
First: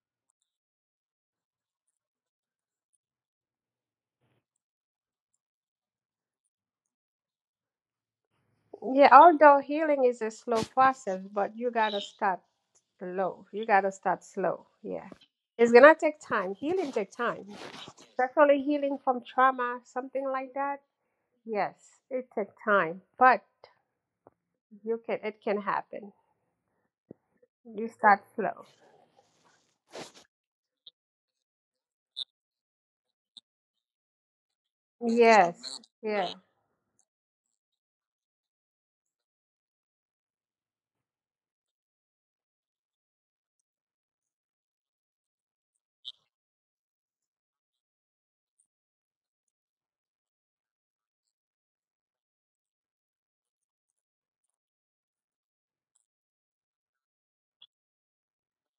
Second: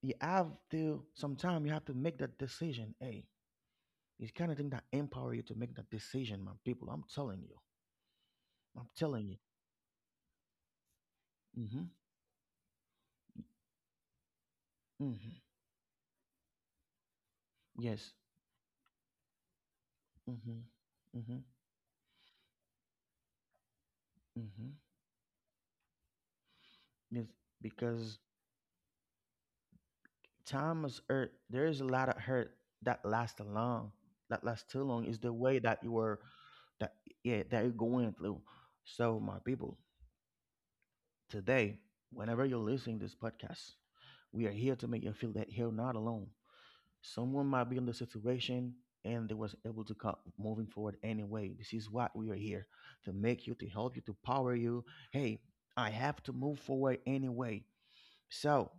[SPEAKER 1] you have to sometime you have to make that decision. Hey, it's kind of thing that empower you to make that decision, my people. I'm telling you, I'm
[SPEAKER 2] Yeah,
[SPEAKER 1] telling you.
[SPEAKER 2] although healing is a slow process, but you
[SPEAKER 1] hmm
[SPEAKER 2] gotta start low. You gotta start slow. Yeah.
[SPEAKER 1] hmm
[SPEAKER 2] It's gonna take time. Healing take time.
[SPEAKER 1] yes.
[SPEAKER 2] Especially healing from trauma, something like
[SPEAKER 1] hmm
[SPEAKER 2] that.
[SPEAKER 1] hmm
[SPEAKER 2] Yes, it takes time. But
[SPEAKER 1] hmm
[SPEAKER 2] you can it can happen.
[SPEAKER 1] yes,
[SPEAKER 2] You
[SPEAKER 1] because
[SPEAKER 2] start slow.
[SPEAKER 1] time is hurt, there is a lot of hurt that lasts long, that lasts too long is the way that
[SPEAKER 2] Yes.
[SPEAKER 1] you were,
[SPEAKER 2] Yeah.
[SPEAKER 1] that, yeah, that you're going through. So my people, today, whenever you're listening to this podcast, we are here to make you feel that you're not alone. Someone might be in the situation and they was able to come moving forward anyway. This is what we are here to make you, to help you, to power you. Hey, I have to move forward anyway. So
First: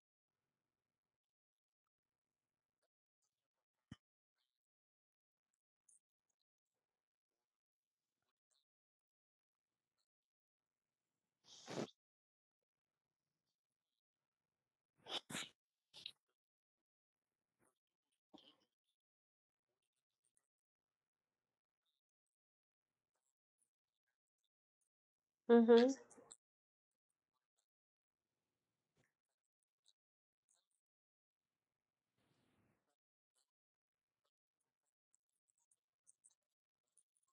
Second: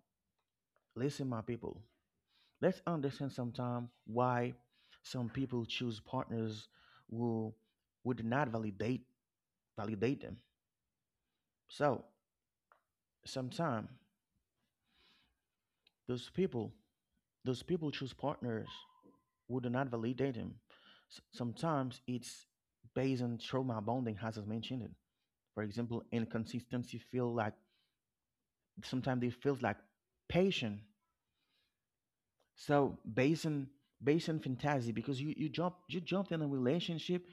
[SPEAKER 1] listen, my people. Let's understand sometime why some people choose partners who would not validate validate them. So sometime those people those people choose partners who do not validate him. S- sometimes it's based on trauma bonding, as I mentioned. It. For
[SPEAKER 2] Mm-hmm.
[SPEAKER 1] example, inconsistency feel like sometimes they feels like patient. So based on, based on fantasy, because you, you jump you jumped in a relationship.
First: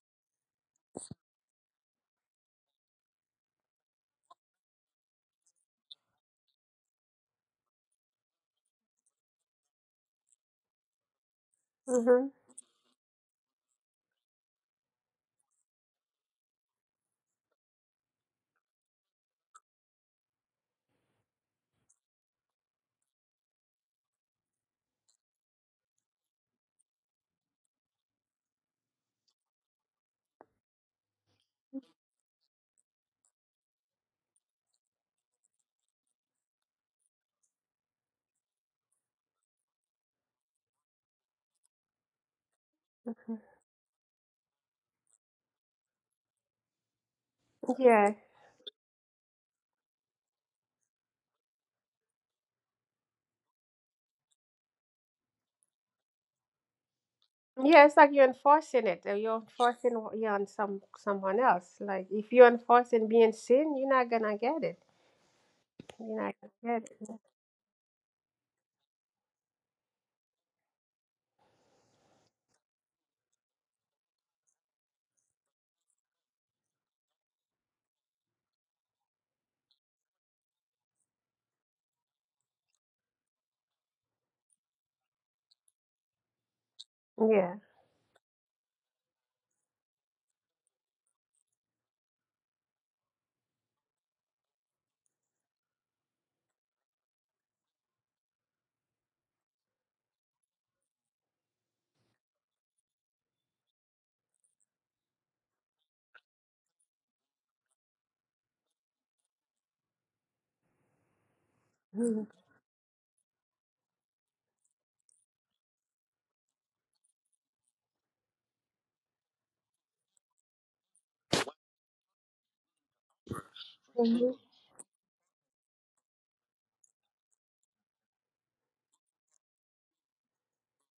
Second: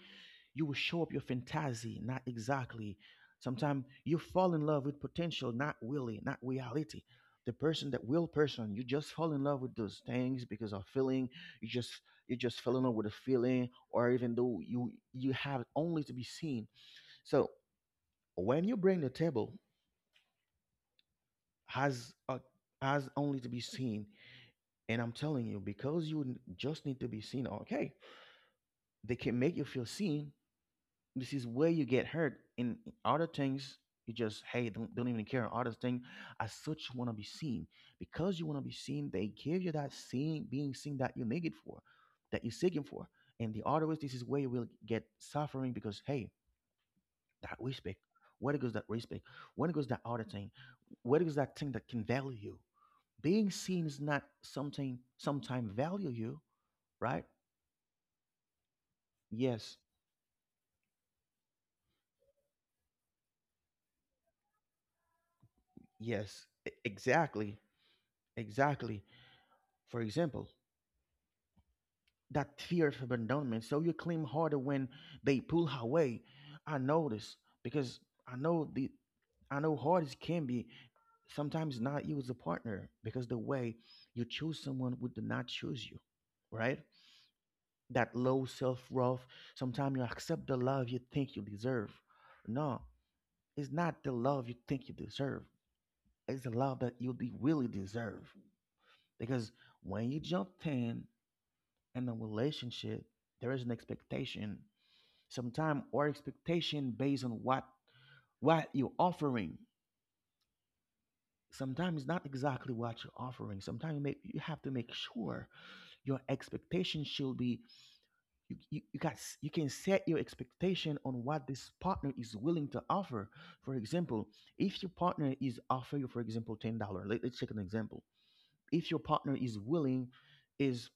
[SPEAKER 1] You will show up your fantasy, not exactly. Sometimes you fall in love with potential, not really, not reality. The person, that will person, you just fall in love with those things because of feeling. You just,
[SPEAKER 2] Mm-hmm.
[SPEAKER 1] you just fell in love with a feeling, or even though you you have only to be seen. So when you bring the table has a has only to be seen, and I'm telling you, because you n- just need to be seen, okay, they can make you feel seen. This is where you get hurt in in other things. You just, hey, don't, don't even care other thing. As such you want to be seen, because you want to be seen they give you that seeing, being seen, that you need it for, that you're seeking for. And the other ways, this is where you will get suffering because hey, that respect,
[SPEAKER 2] Yeah.
[SPEAKER 1] where goes that respect, where goes that other thing, where goes that thing that can value you. Being seen is not something sometime value you, right?
[SPEAKER 2] Yeah, it's like you're enforcing it, or you're
[SPEAKER 1] Yes.
[SPEAKER 2] enforcing what- you on some someone else. Like if you're enforcing being sin, you're not gonna get it. You're not
[SPEAKER 1] yes e-
[SPEAKER 2] gonna get it.
[SPEAKER 1] exactly exactly. For example, that fear of abandonment. So you cling harder when they pull away. I know this because I know the, I know hard as can be. Sometimes not you as a partner because the way you choose someone would not choose you, right?
[SPEAKER 2] Yeah.
[SPEAKER 1] That low self worth. Sometimes you accept the love you think you deserve. No, it's not the love you think you deserve. It's the love that you de- really deserve. Because when you jump in in a relationship, there is an expectation. Sometimes our expectation based on what what you're offering. Sometimes it's
[SPEAKER 2] Mm-hmm.
[SPEAKER 1] not exactly what you're offering. Sometimes you make, you have to make sure your expectation should be, you, you, you got, you can set your expectation on what this partner is willing to offer. For example, if your partner is offer you, for example, ten dollars, let, let's take an example. If your partner is willing, is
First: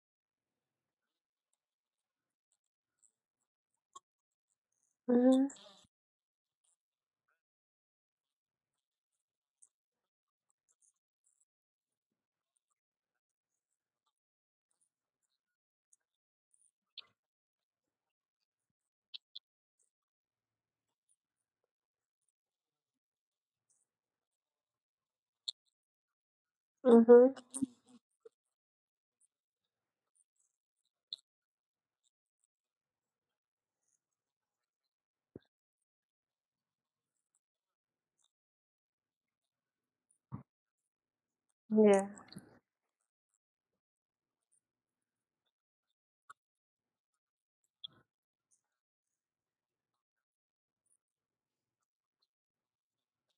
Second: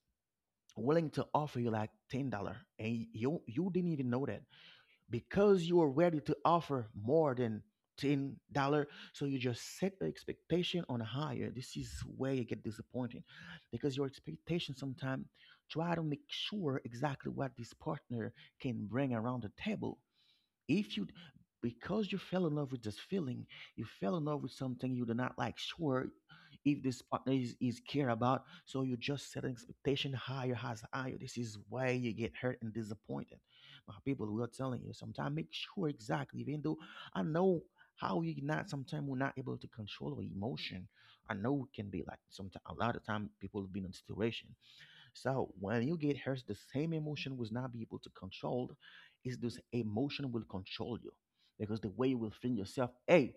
[SPEAKER 1] willing to offer you like ten dollars, and you you didn't even know that
[SPEAKER 2] Hmm.
[SPEAKER 1] because you are ready to offer more than ten dollars, so you just set the expectation on higher. This is where you get disappointed because your expectation, sometimes try to make sure exactly what this partner can bring around the table. If you, because you fell in love with this feeling, you fell in love with something you do not like. Sure, if this partner
[SPEAKER 2] Hmm.
[SPEAKER 1] is, is care about, so you just set an expectation higher, has higher. This is why you get hurt and disappointed. My people, we are telling you sometimes make sure exactly, even though I know how you not sometimes we're not able to control our emotion. I know it can be
[SPEAKER 2] Yeah.
[SPEAKER 1] like sometimes a lot of time people have been in situation. So when you get hurt, the same emotion will not be able to control. Is this emotion will control you, because the way you will feel yourself, hey,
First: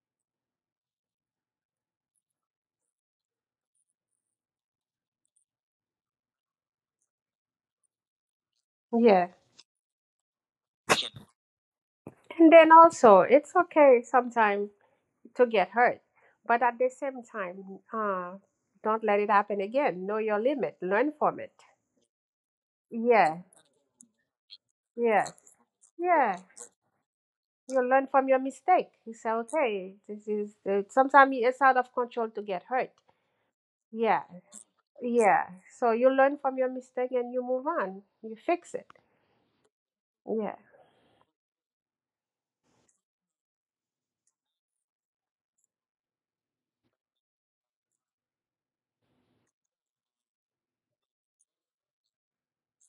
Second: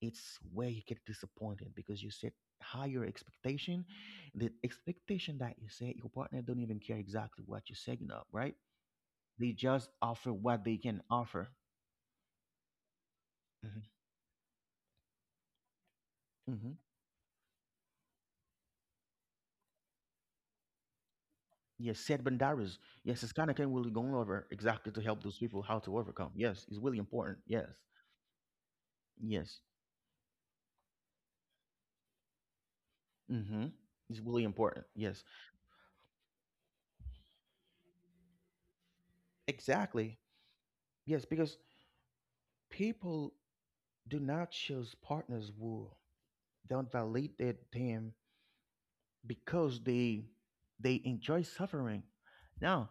[SPEAKER 1] it's where you get disappointed because you set higher expectation, the expectation that you set your partner don't even care exactly what you're setting up, right?
[SPEAKER 2] Yeah.
[SPEAKER 1] They just offer what they can offer.
[SPEAKER 2] And then also, it's
[SPEAKER 1] hmm
[SPEAKER 2] okay sometimes to get hurt, but
[SPEAKER 1] hmm
[SPEAKER 2] at the same time, uh, don't let it happen again. Know your limit. Learn from it.
[SPEAKER 1] Yes, set boundaries. Yes, it's
[SPEAKER 2] Yeah.
[SPEAKER 1] kind of thing we're going over exactly to help
[SPEAKER 2] Yeah.
[SPEAKER 1] those people how to overcome.
[SPEAKER 2] Yeah.
[SPEAKER 1] Yes, it's really important. Yes,
[SPEAKER 2] You learn from your mistake. You say,
[SPEAKER 1] yes.
[SPEAKER 2] okay, this is the, sometimes it's out of control to get hurt.
[SPEAKER 1] Mm-hmm. It's
[SPEAKER 2] Yeah,
[SPEAKER 1] really important. Yes,
[SPEAKER 2] yeah. So you learn from your mistake and you move on. You fix it.
[SPEAKER 1] exactly.
[SPEAKER 2] Yeah.
[SPEAKER 1] Yes, because people do not choose partners who don't validate them because they they enjoy suffering. Now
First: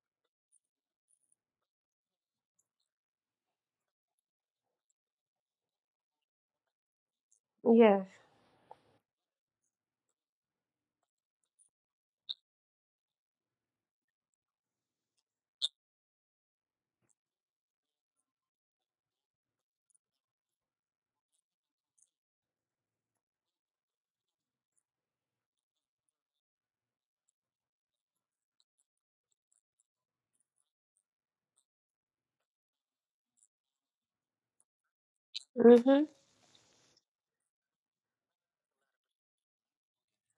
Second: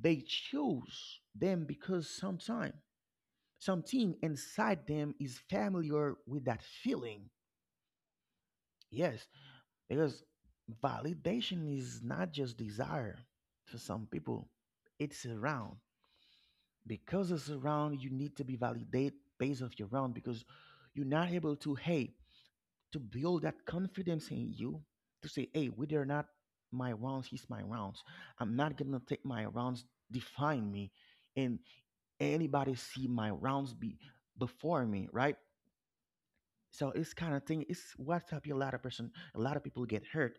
[SPEAKER 1] they choose them because sometime something inside them is familiar with that feeling.
[SPEAKER 2] Yes.
[SPEAKER 1] Yes, because validation is not just desire for some people; it's around because it's around you need to be validated based off your round because you're not able to, hey, to build that confidence in you to say, hey, whether or not my rounds is my rounds, I'm not gonna take my rounds define me, and anybody see my rounds be before me, right?
[SPEAKER 2] Mhm.
[SPEAKER 1] So it's kind of thing, it's what's up a lot of person, a lot of people get hurt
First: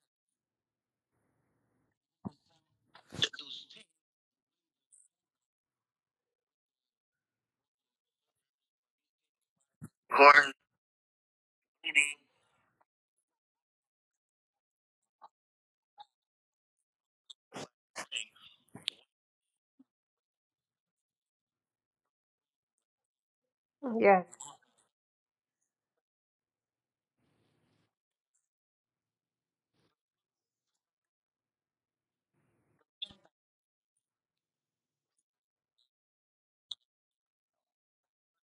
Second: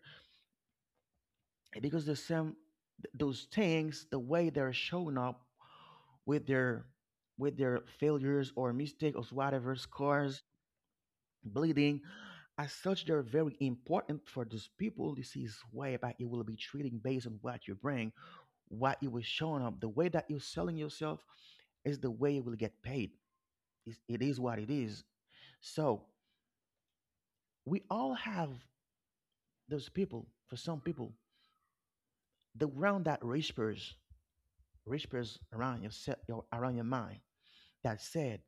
[SPEAKER 1] because the same th- those things, the way they're showing up with their with their failures or mistakes or whatever scars, bleeding. As such, they're very important for these people. This is why back you will be treating based on what you bring, what you will showing up. The way that you're selling yourself is the way you will get paid. It's, it
[SPEAKER 2] Yes.
[SPEAKER 1] is what it is. So we all have those people. For some people, the ground that whispers, whispers around your, se- your around your mind that said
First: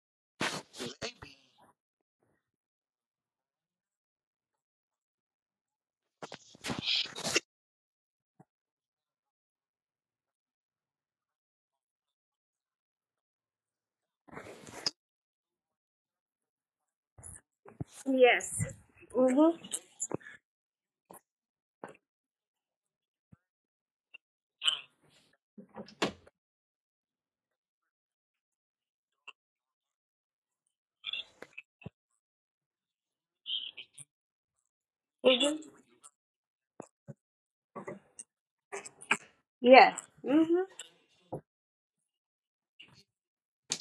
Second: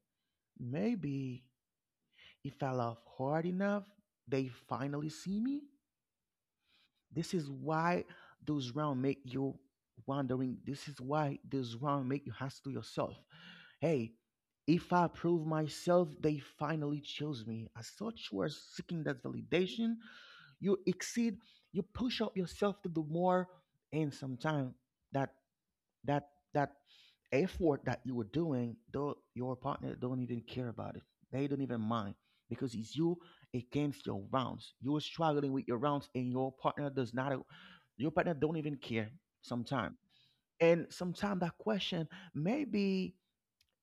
[SPEAKER 1] maybe if I laugh hard enough, they finally see me. This is why those rounds make you wondering. This is why those rounds make you ask to yourself, hey, if I prove myself, they finally choose me. As such, you are
[SPEAKER 2] Yes.
[SPEAKER 1] seeking that
[SPEAKER 2] Mhm.
[SPEAKER 1] validation. You exceed, you push up yourself to do more, and sometimes that that that effort that you were doing, though your partner don't even care about it. They don't even mind because it's you against your rounds. You are struggling with
[SPEAKER 2] Mhm.
[SPEAKER 1] your rounds, and your partner does not. Your partner don't even care sometimes.
[SPEAKER 2] Yes. Mhm.
[SPEAKER 1] And sometimes that question maybe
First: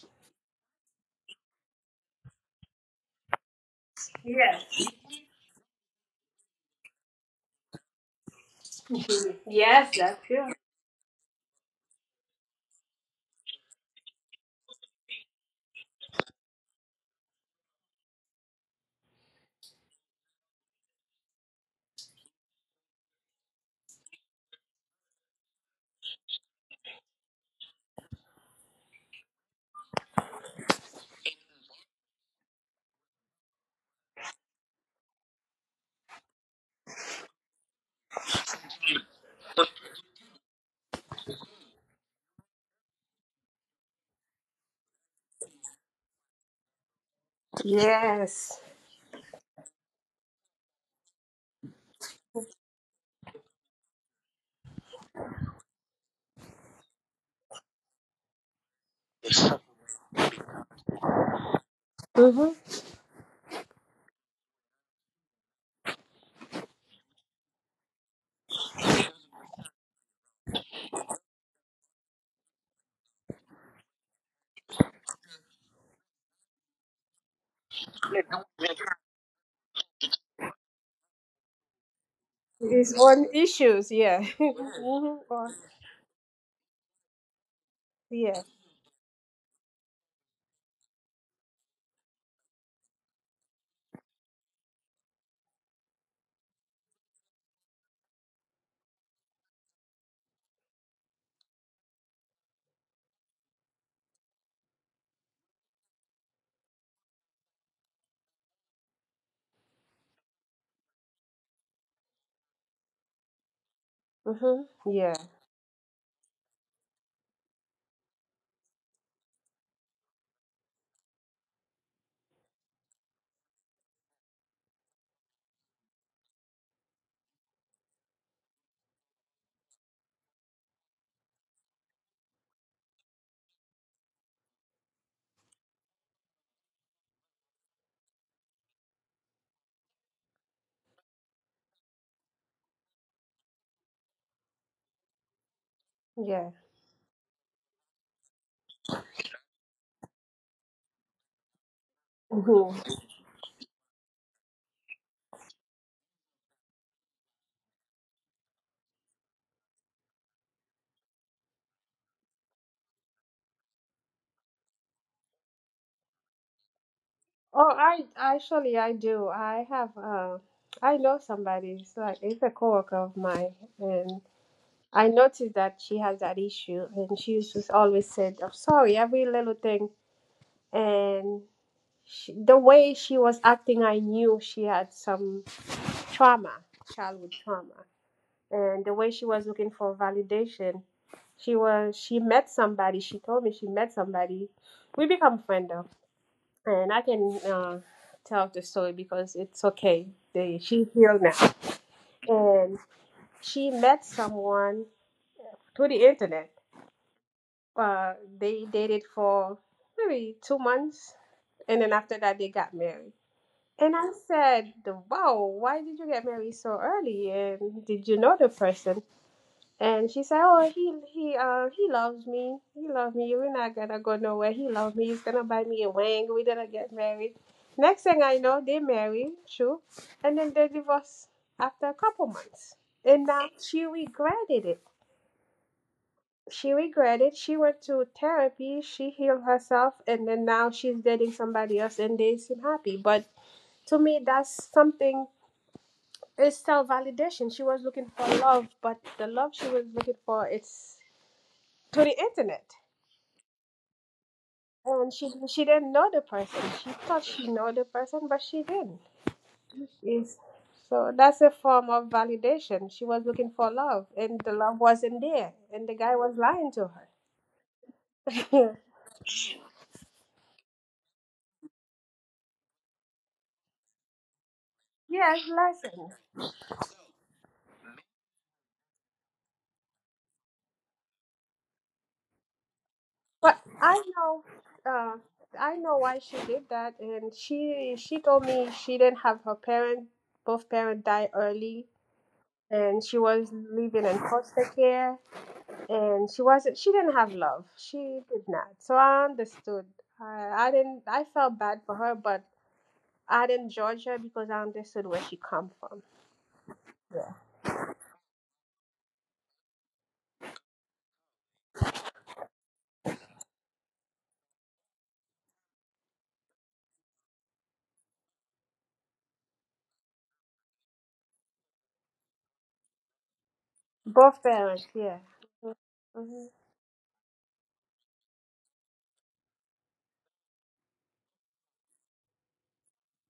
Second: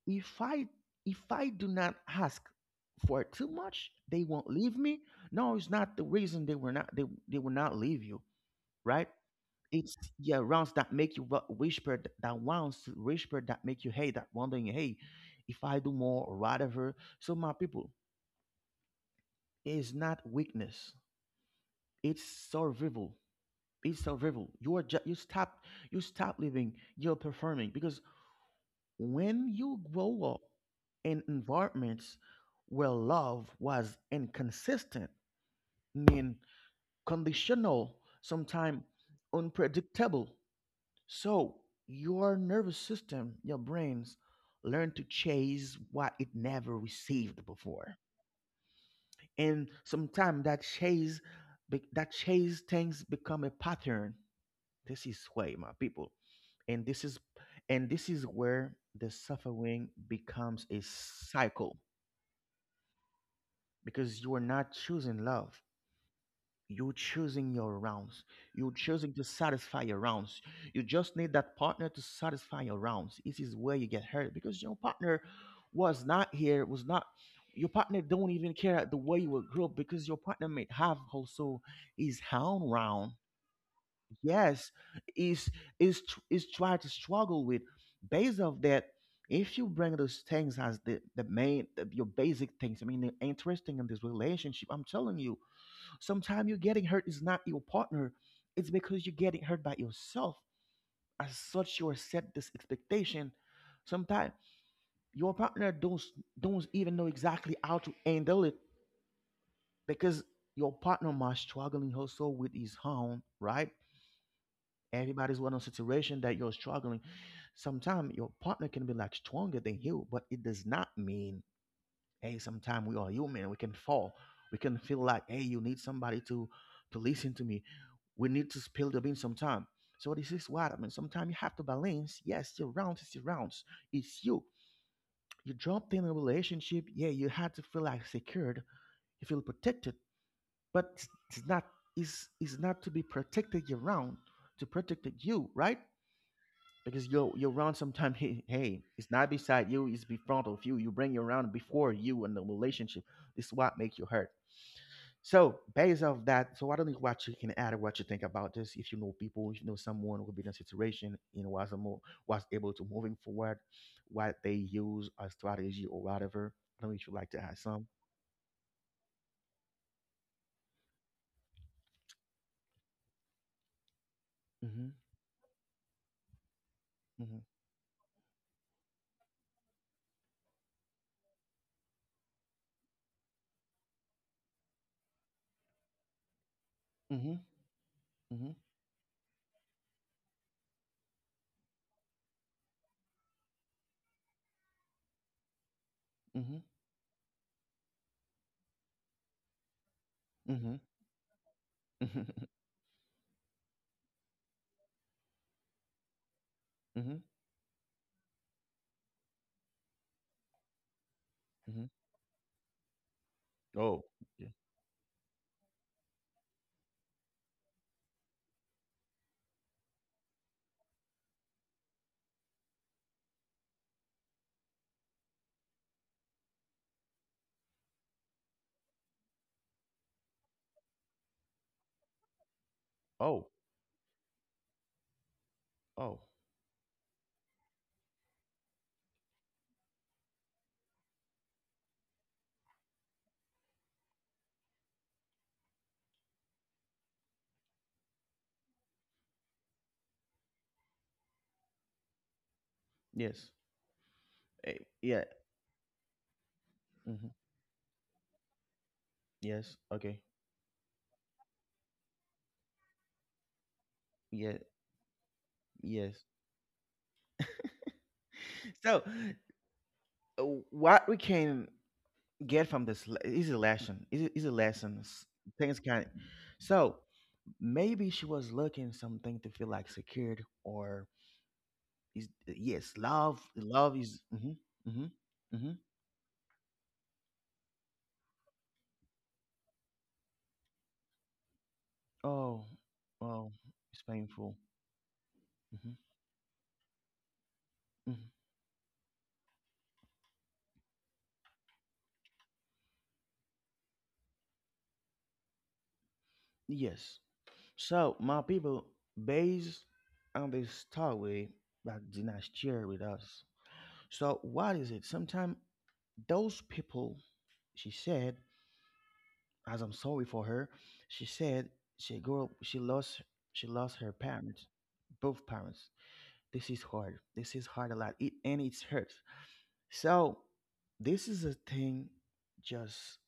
[SPEAKER 1] if I if I do not ask for too much, they won't leave
[SPEAKER 2] Yes.
[SPEAKER 1] me. No, it's not the reason they were not they they will not leave you, right?
[SPEAKER 2] Mhm. Yes,
[SPEAKER 1] It's
[SPEAKER 2] that's
[SPEAKER 1] yeah,
[SPEAKER 2] true.
[SPEAKER 1] rounds that make you wa- whisper th- that ones whisper that make you hey that wondering hey, if I do more or whatever. So my people, it's not weakness. It's survival. It's survival. You are ju- you stop you stop living. You're performing because when you grow up in environments where love was inconsistent, mean conditional, sometimes unpredictable. So your nervous system, your brains, learn to chase what it never received before,
[SPEAKER 2] Yes.
[SPEAKER 1] and sometimes that chase, be- that chase things become a pattern. This is why, my people, and this is, and this is where the suffering becomes a cycle
[SPEAKER 2] Mhm.
[SPEAKER 1] because you are not choosing love, you're choosing your rounds. You're choosing to satisfy your rounds. You just need that partner to satisfy your rounds. This is where you get hurt because your partner was not here, was not your partner don't even care the way you will grow because your partner may have also his own
[SPEAKER 2] It's
[SPEAKER 1] round.
[SPEAKER 2] on issues. Yeah. Mhm.
[SPEAKER 1] Yes,
[SPEAKER 2] Or-
[SPEAKER 1] is is tr- is try to struggle with. Based
[SPEAKER 2] Yeah.
[SPEAKER 1] of that, if you bring those things as the the main the, your basic things, I mean, the interesting in this relationship, I'm telling you sometimes you getting hurt is not your partner, it's because you're getting hurt by yourself. As such, you are set this expectation. Sometimes your partner don't don't even know exactly how to handle it because your partner might struggling also with his own, right?
[SPEAKER 2] Mhm. Yeah.
[SPEAKER 1] Everybody's one on situation that you're struggling. Sometimes your partner can be like stronger than you, but it does not mean hey, sometimes we are human, we can fall, we can feel like hey, you need somebody to to listen to me, we need to spill the bean sometime. So this is what I mean, sometimes you have to balance. Yes, your rounds is your rounds, it's you you dropped in a relationship, yeah, you had to feel like secured, you feel protected, but it's it's not, is is not to be protected your round to protect you, right?
[SPEAKER 2] Yeah.
[SPEAKER 1] Because you you run sometimes. Hey, it's not beside you. It's be of you. You bring your round before you in the
[SPEAKER 2] Mhm.
[SPEAKER 1] relationship. This is what make you hurt. So based off that, so I don't know what you can add or what you think about this. If you know people, if you know someone who been in a situation, you know was a mo- was able to moving forward, what they use as strategy or whatever. I don't know if you like to add
[SPEAKER 2] Oh,
[SPEAKER 1] some.
[SPEAKER 2] I actually I do. I have uh, I know somebody. It's like it's a coworker of mine, and
[SPEAKER 1] Mhm.
[SPEAKER 2] I noticed that she has that issue, and she
[SPEAKER 1] Mhm.
[SPEAKER 2] used to always said, "I'm sorry, every little thing," and she, the way she was acting, I knew she had some trauma, childhood
[SPEAKER 1] Mhm.
[SPEAKER 2] trauma,
[SPEAKER 1] Mhm.
[SPEAKER 2] and the way she was looking for validation, she was she met somebody. She told me she met somebody. We become friends though
[SPEAKER 1] Mhm.
[SPEAKER 2] and I can uh, tell the story because it's okay. They,
[SPEAKER 1] Mhm.
[SPEAKER 2] she healed now,
[SPEAKER 1] Mhm.
[SPEAKER 2] and she met someone through the internet.
[SPEAKER 1] Mhm.
[SPEAKER 2] Uh, they dated for maybe two months, and
[SPEAKER 1] Mhm.
[SPEAKER 2] then after that they got married. And
[SPEAKER 1] Oh.
[SPEAKER 2] I
[SPEAKER 1] Yeah.
[SPEAKER 2] said, "Wow, why did you get married so early? And did you know the person?" And she said, "Oh, he he uh, he loves me. He loves me. We're not gonna go nowhere. He loves me. He's gonna buy me a ring. We're gonna get married." Next thing I know, they marry, true, and then they divorce after a couple months. And
[SPEAKER 1] Oh.
[SPEAKER 2] now she regretted it.
[SPEAKER 1] Oh.
[SPEAKER 2] She regretted. She went to therapy. She healed herself, and then now she's dating somebody else, and they seem happy. But to me, that's something. It's self validation. She was looking for love, but the love she was looking for, it's to the internet.
[SPEAKER 1] Yes. Eh,
[SPEAKER 2] and
[SPEAKER 1] yeah.
[SPEAKER 2] she she didn't know the person. She thought she know the person, but she didn't.
[SPEAKER 1] Yes. Okay.
[SPEAKER 2] Is So that's a form of validation. She was looking for love, and the
[SPEAKER 1] Yeah.
[SPEAKER 2] love wasn't there, and the guy
[SPEAKER 1] Yes.
[SPEAKER 2] was lying to her.
[SPEAKER 1] so, uh, what we can get from this le- is a lesson. Is a- is a lesson. S-
[SPEAKER 2] Yes,
[SPEAKER 1] Things kind of.
[SPEAKER 2] lessons.
[SPEAKER 1] So maybe she was looking something to feel like secured or is, uh, yes, love.
[SPEAKER 2] But
[SPEAKER 1] Love
[SPEAKER 2] I
[SPEAKER 1] is.
[SPEAKER 2] know,
[SPEAKER 1] Hmm. Hmm.
[SPEAKER 2] uh,
[SPEAKER 1] Hmm.
[SPEAKER 2] I know why she did that, and she she told me she didn't have her parent. Both parents died early,
[SPEAKER 1] Oh,
[SPEAKER 2] and she was
[SPEAKER 1] oh, it's
[SPEAKER 2] living in
[SPEAKER 1] painful.
[SPEAKER 2] foster care,
[SPEAKER 1] Hmm.
[SPEAKER 2] and she wasn't she didn't have love. She
[SPEAKER 1] Hmm.
[SPEAKER 2] did not, so I understood. I, I didn't I felt bad for her, but I didn't judge her because I understood where she come from.
[SPEAKER 1] Yes. So my people, based on this story that did not share with us. So what is it? Sometimes those people, she said, as I'm sorry for her, she said she grew up, she lost she lost her
[SPEAKER 2] Both
[SPEAKER 1] parents,
[SPEAKER 2] parents, yeah.
[SPEAKER 1] both parents.
[SPEAKER 2] Mhm.
[SPEAKER 1] This is hard. This is hard a lot. It and it's hurt. So this is a thing just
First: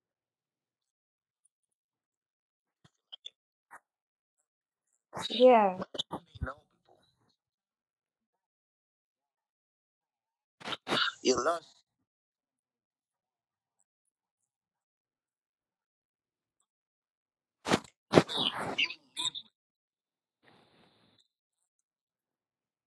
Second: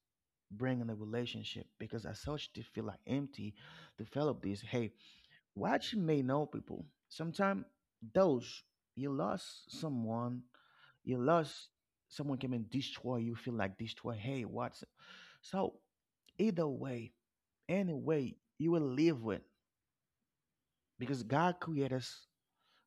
[SPEAKER 1] bringing the relationship because as such to feel like empty, develop this. Hey,
[SPEAKER 2] Yeah,
[SPEAKER 1] what you may know people. Sometimes those you lost someone, you lost someone came and destroy you, feel like destroy. Hey, what's so either way, any way you will live with because God created us.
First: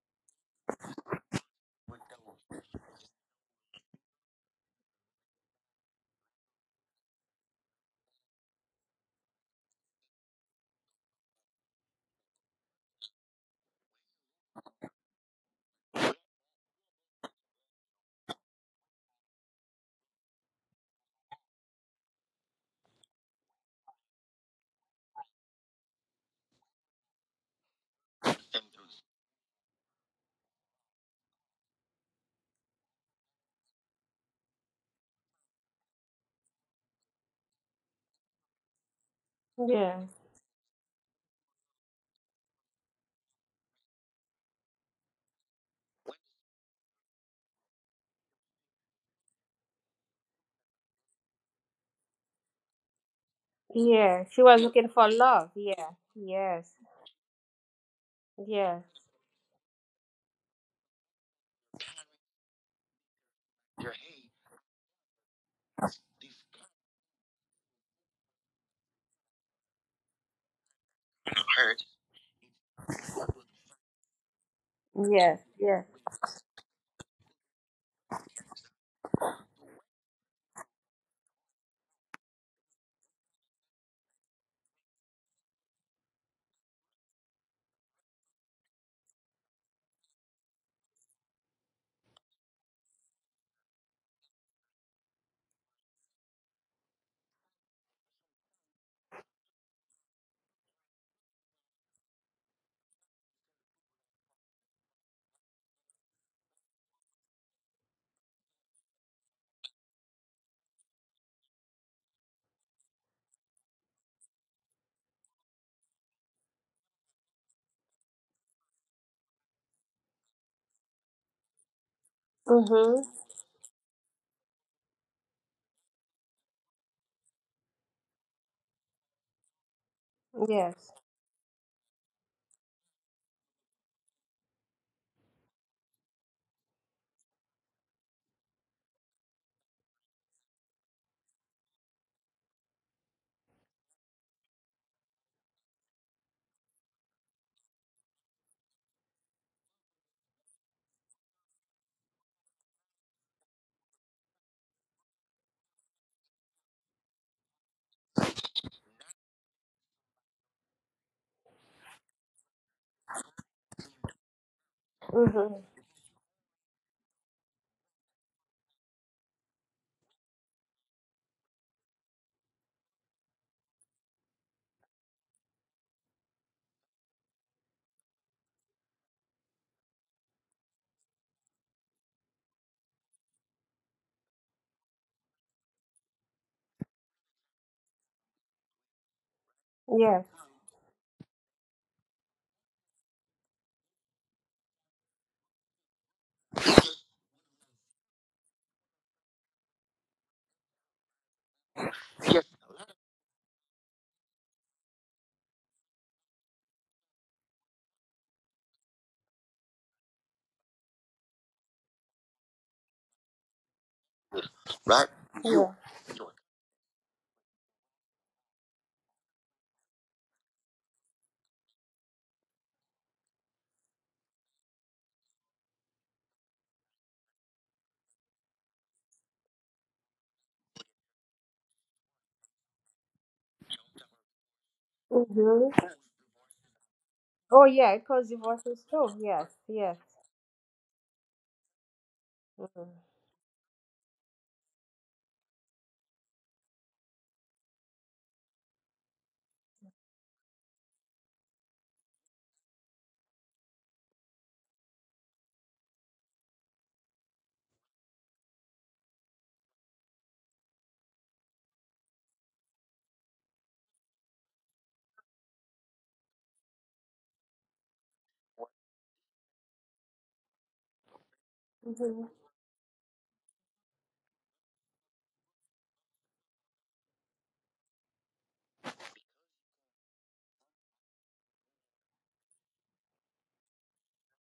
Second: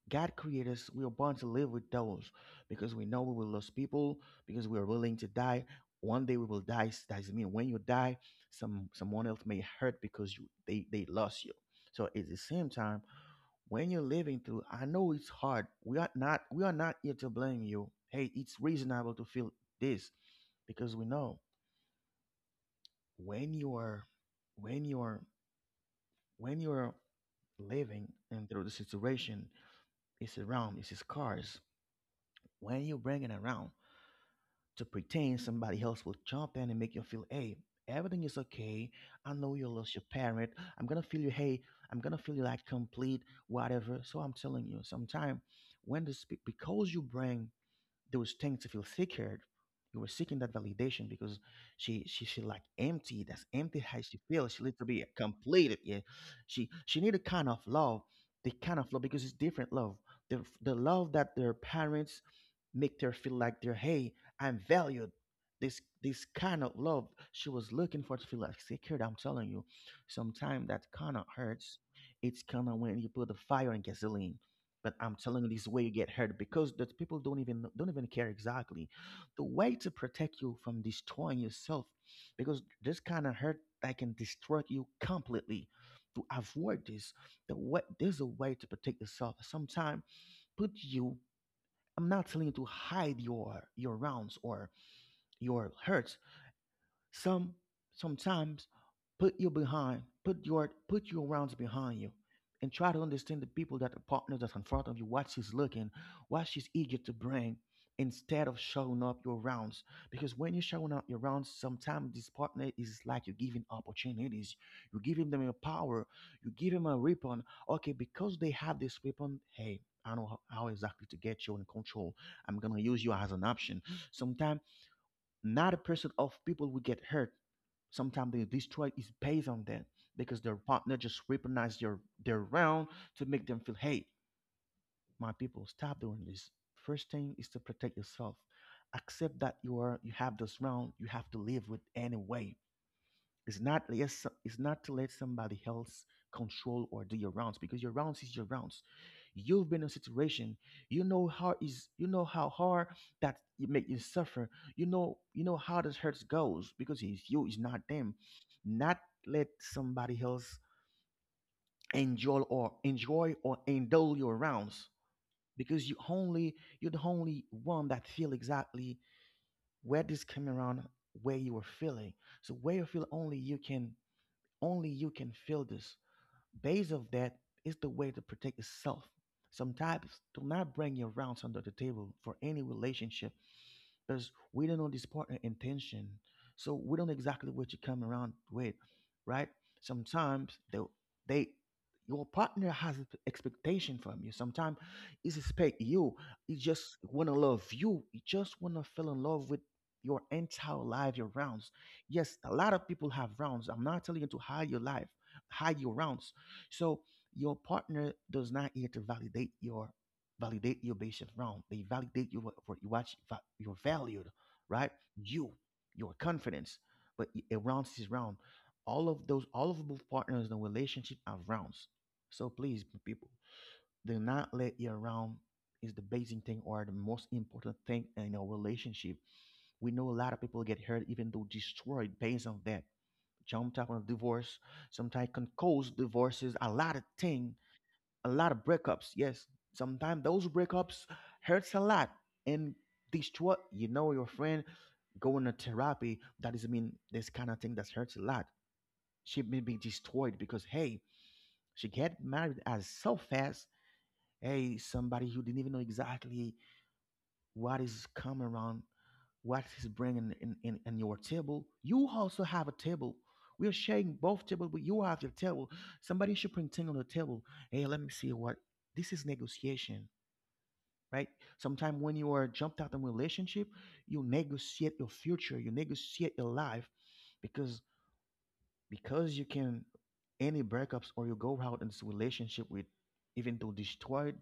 [SPEAKER 1] God created us. We are born to live with those because we know we will lose people because we are willing to die. One day we will die. That mean when you die, some someone else may hurt because you they they lost you. So at the same time, when you're living through, I know it's hard, we are not we are not here to blame you, hey, it's reasonable to feel this because we know when you are when you are when you're living and through the situation, it's around, it's scars, when you bring it around to pretend somebody else will jump in and make you feel hey, everything is okay, I know you lost
[SPEAKER 2] yeah,
[SPEAKER 1] your parent, I'm gonna feel you, hey, I'm gonna feel you like complete, whatever. So I'm telling you, sometimes when this, because you bring those things to feel secured. You were seeking that validation because she she she like empty. That's empty how she
[SPEAKER 2] yeah, she
[SPEAKER 1] feels.
[SPEAKER 2] was
[SPEAKER 1] She needs to
[SPEAKER 2] looking
[SPEAKER 1] be
[SPEAKER 2] for love.
[SPEAKER 1] completed.
[SPEAKER 2] Yeah.
[SPEAKER 1] Yeah, she
[SPEAKER 2] Yes,
[SPEAKER 1] she need a kind of love, the kind
[SPEAKER 2] yes,
[SPEAKER 1] of love because it's different love. The the love that their parents make her feel like they're hey, I'm valued. This this kind of love she was looking for to feel like secured. I'm telling you, sometimes that kind of hurts. It's kind of when you put the fire on gasoline. But I'm
[SPEAKER 2] yes,
[SPEAKER 1] telling you, this
[SPEAKER 2] yes.
[SPEAKER 1] way you get hurt because that people don't even don't even care exactly. The way to protect you from destroying yourself, because this kind of hurt that can destroy you completely. To avoid this, the way there's a way to protect yourself. Sometimes put you. I'm not telling you to hide your your rounds or your hurts. Some sometimes put you behind, put your put your rounds behind you, and try to understand the people that the partner that's in front of you, what she's looking, what she's eager to bring, instead of showing up your rounds. Because when you're showing up your rounds, sometimes this partner is like you're giving opportunities, you're giving them a power, you give them a weapon. Okay, because they have this weapon, hey. I know how how exactly to get you in control. I'm gonna use
[SPEAKER 2] Mhm.
[SPEAKER 1] you as an option. Sometimes not a percent of people will get hurt. Sometimes they destroy is based on that because their
[SPEAKER 2] Yes.
[SPEAKER 1] partner just weaponize their their round to make them feel, hey, my people, stop doing this. First thing is to protect yourself. Accept that you are you have this round. You have to live with anyway. It's not yes, it's not to let somebody else control or do your rounds because your rounds is your rounds. You've been in a situation, you know how is you know how hard that it make you suffer. You know you know how this hurts goes because it's you, it's not them. Not let somebody else enjoy or enjoy or indulge your rounds
[SPEAKER 2] Mhm.
[SPEAKER 1] because you only you're the only one that feel exactly where this came around, where you were feeling. So where you feel, only you can only you can feel this. Base of that is the way to protect itself. Sometimes do not bring your rounds under the table for any relationship because we don't know this partner intention. So we don't know exactly what you come around with, right?
[SPEAKER 2] Yes.
[SPEAKER 1] Sometimes they, they your partner has expectation from you. Sometimes he expect you. He just wanna love you. He just wanna fell in love with your entire life, your rounds. Yes, a lot of people have rounds. I'm not telling you to hide your life, hide your rounds. So your partner does not here to validate your validate your basis wrong. They validate you for you watch va- your valued, right? You,
[SPEAKER 2] Yeah.
[SPEAKER 1] your confidence. But it rounds is round. All of those, all of both partners in a relationship are rounds. So please, people, do not let your round is the basic thing or the most important thing in a relationship. We know a lot of people get hurt even though destroyed based on that. Jumped up on a divorce, sometimes can
[SPEAKER 2] Mhm.
[SPEAKER 1] cause divorces, a lot of things,
[SPEAKER 2] Oh yeah, it caused
[SPEAKER 1] a lot of
[SPEAKER 2] divorces too.
[SPEAKER 1] breakups. Yes,
[SPEAKER 2] Yes, yes.
[SPEAKER 1] sometimes those breakups hurts a lot and
[SPEAKER 2] Mhm.
[SPEAKER 1] destroy. You know, your friend going to therapy. That doesn't mean this kind of thing that hurts a lot. She may be destroyed because hey, she get married as so fast. Hey, somebody who didn't even know exactly what is coming around, what is bringing in, in, in your table. You also have a table. We're sharing both table, but you have your table. Somebody should bring thing on the table. Hey, let me see what this is negotiation. Right? Sometimes when
[SPEAKER 2] Mm-hmm.
[SPEAKER 1] you are jumped out of relationship, you negotiate your future, you negotiate your life, because because you can any breakups or you go out in this relationship with even though destroyed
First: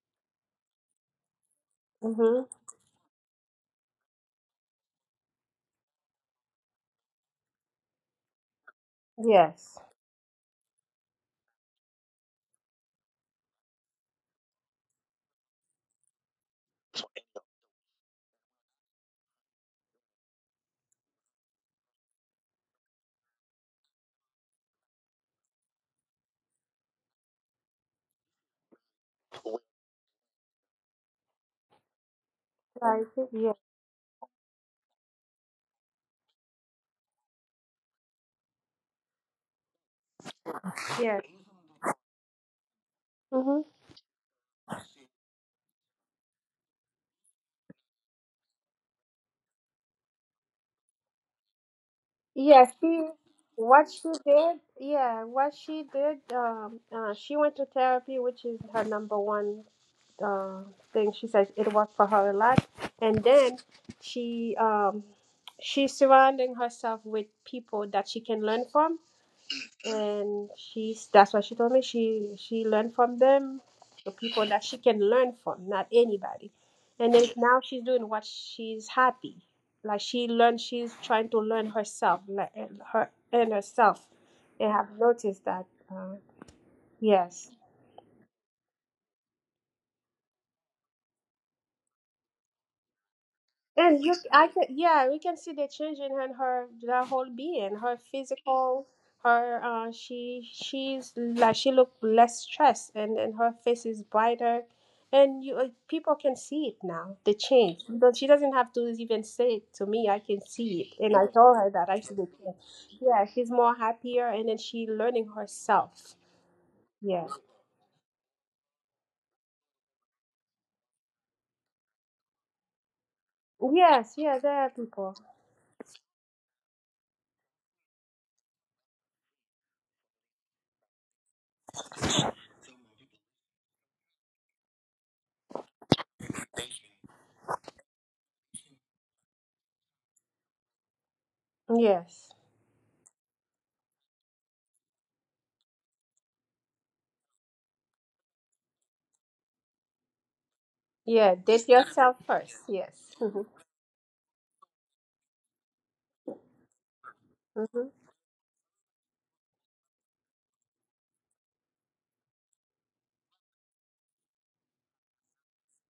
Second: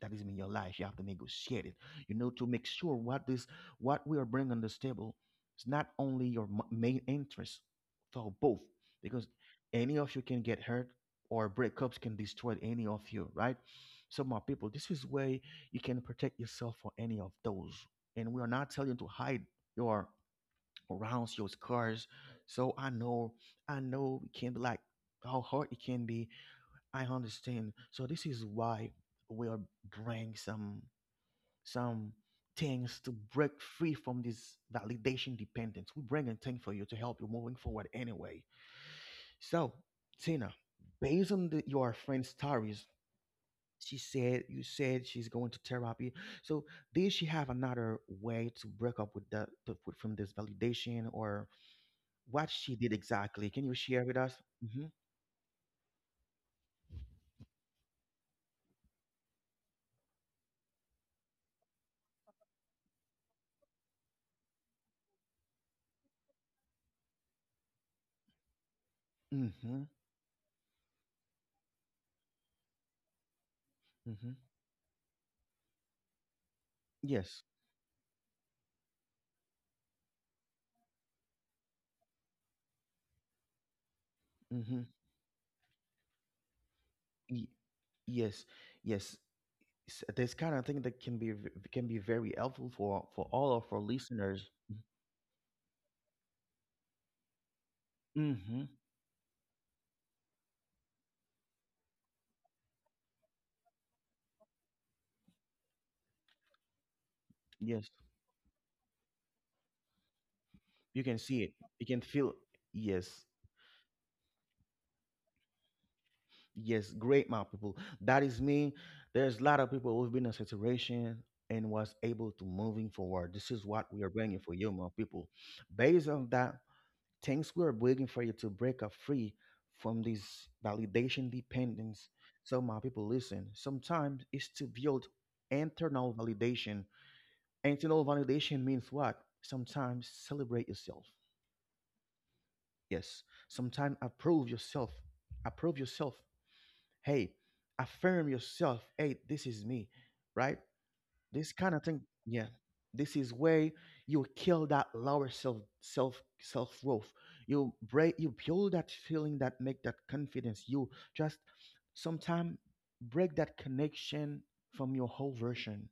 [SPEAKER 1] that is in your life you have to negotiate it you know
[SPEAKER 2] Mm-hmm.
[SPEAKER 1] to make sure what this what we are bringing on this table is not only your m- main interest for both because
[SPEAKER 2] Yes.
[SPEAKER 1] any of you can get hurt or breakups can destroy any of you, right? So my people, this is way you can protect yourself for any of those, and we are not telling you to hide your around your scars. So I know, I know it can be like how hard it can be. I understand. So this is why we are bring some some things
[SPEAKER 2] Like,
[SPEAKER 1] to break
[SPEAKER 2] yes,
[SPEAKER 1] free from this validation dependence. We bring a thing for you to help you moving forward anyway. So Tina, based
[SPEAKER 2] yes.
[SPEAKER 1] on the, your friend's stories,
[SPEAKER 2] Mm-hmm.
[SPEAKER 1] she said you said she's going to therapy. So did she have another way to break up with the to, with- from this validation or what she
[SPEAKER 2] Yes,
[SPEAKER 1] did
[SPEAKER 2] she,
[SPEAKER 1] exactly? Can you
[SPEAKER 2] what
[SPEAKER 1] share
[SPEAKER 2] she
[SPEAKER 1] with us?
[SPEAKER 2] did,
[SPEAKER 1] Mm-hmm.
[SPEAKER 2] yeah, what she did, um, uh, she went to therapy, which is her number one uh, thing. She says it worked for her a lot, and then she um, she's surrounding herself with people that she can learn from,
[SPEAKER 1] Mm-hmm.
[SPEAKER 2] and she's that's what she told me. She she learned from them, the
[SPEAKER 1] Mm-hmm.
[SPEAKER 2] people that she can learn from, not anybody. And then
[SPEAKER 1] Yes.
[SPEAKER 2] now she's doing what she's happy. Like she learned, she's trying to learn herself, like and her and herself, and
[SPEAKER 1] Mm-hmm.
[SPEAKER 2] have noticed that. Uh,
[SPEAKER 1] Y-
[SPEAKER 2] yes.
[SPEAKER 1] yes. Yes. S- This kind of thing that can be v- can be very helpful for for all of our
[SPEAKER 2] And you, I
[SPEAKER 1] listeners.
[SPEAKER 2] can, yeah, we can see the change in her, her, her, whole being, her
[SPEAKER 1] Mm-hmm.
[SPEAKER 2] physical, her, uh, she, she's like she look less stressed, and and her face is brighter, and you, uh, people can see it now, the change.
[SPEAKER 1] Yes.
[SPEAKER 2] But she doesn't have to even say it to me. I can see it,
[SPEAKER 1] You
[SPEAKER 2] and
[SPEAKER 1] can
[SPEAKER 2] I
[SPEAKER 1] see it.
[SPEAKER 2] told her
[SPEAKER 1] You
[SPEAKER 2] that I
[SPEAKER 1] can
[SPEAKER 2] see the
[SPEAKER 1] feel.
[SPEAKER 2] change. Yeah,
[SPEAKER 1] Yes.
[SPEAKER 2] she's more happier, and then she learning herself.
[SPEAKER 1] Yes.
[SPEAKER 2] Yeah.
[SPEAKER 1] Great, my people. That is me. There's a lot of people who've been in saturation and was able to moving forward. This is what we are
[SPEAKER 2] Yes. Yeah.
[SPEAKER 1] bringing for
[SPEAKER 2] There are
[SPEAKER 1] you, my
[SPEAKER 2] people.
[SPEAKER 1] people. Based on that, things we're waiting for you to break up free from this validation dependence. So my people listen. Sometimes it's to build internal validation. Internal validation means what? Sometimes celebrate yourself.
[SPEAKER 2] Yes.
[SPEAKER 1] Yes. Sometimes approve yourself. Approve yourself. Hey, affirm yourself. Hey, this is me. Right?
[SPEAKER 2] Yeah.
[SPEAKER 1] This
[SPEAKER 2] Date
[SPEAKER 1] kind of thing,
[SPEAKER 2] yourself
[SPEAKER 1] yeah.
[SPEAKER 2] first.
[SPEAKER 1] This
[SPEAKER 2] Yes.
[SPEAKER 1] is
[SPEAKER 2] Mm-hmm.
[SPEAKER 1] where you kill that lower self self self growth. You
[SPEAKER 2] Mm-hmm.
[SPEAKER 1] break you build that feeling that make that confidence. You just sometime break that connection from your whole version.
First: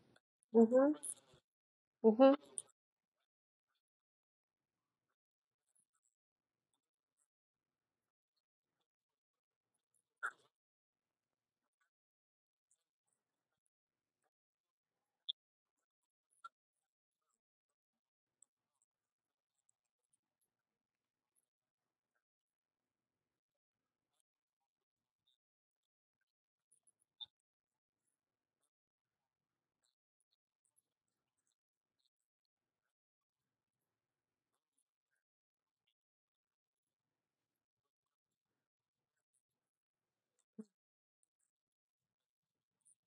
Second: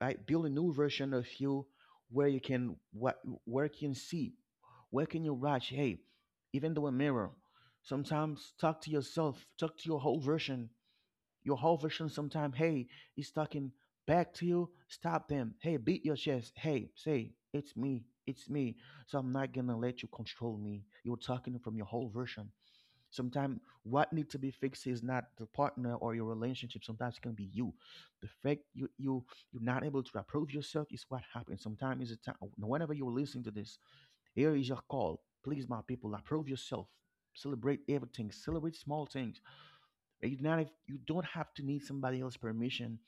[SPEAKER 1] Right? Build a new
[SPEAKER 2] Mm-hmm.
[SPEAKER 1] version of you where
[SPEAKER 2] Mhm.
[SPEAKER 1] you can what where you can see, where can you watch? Hey, even though a mirror, sometimes talk to yourself, talk to your whole version your whole version sometime, hey, he's talking back to you. Stop them. Hey, beat your chest. Hey, say, it's me. It's me. So I'm not gonna let you control me. You're talking from your whole version. Sometimes what needs to be fixed is not the partner or your relationship. Sometimes it's gonna be you. The fact you you you're not able to approve yourself is what happens. Sometimes it's a time whenever you're listening to this, here is your call. Please, my people, approve yourself. Celebrate everything. Celebrate small things. You not you don't have to need somebody else's permission.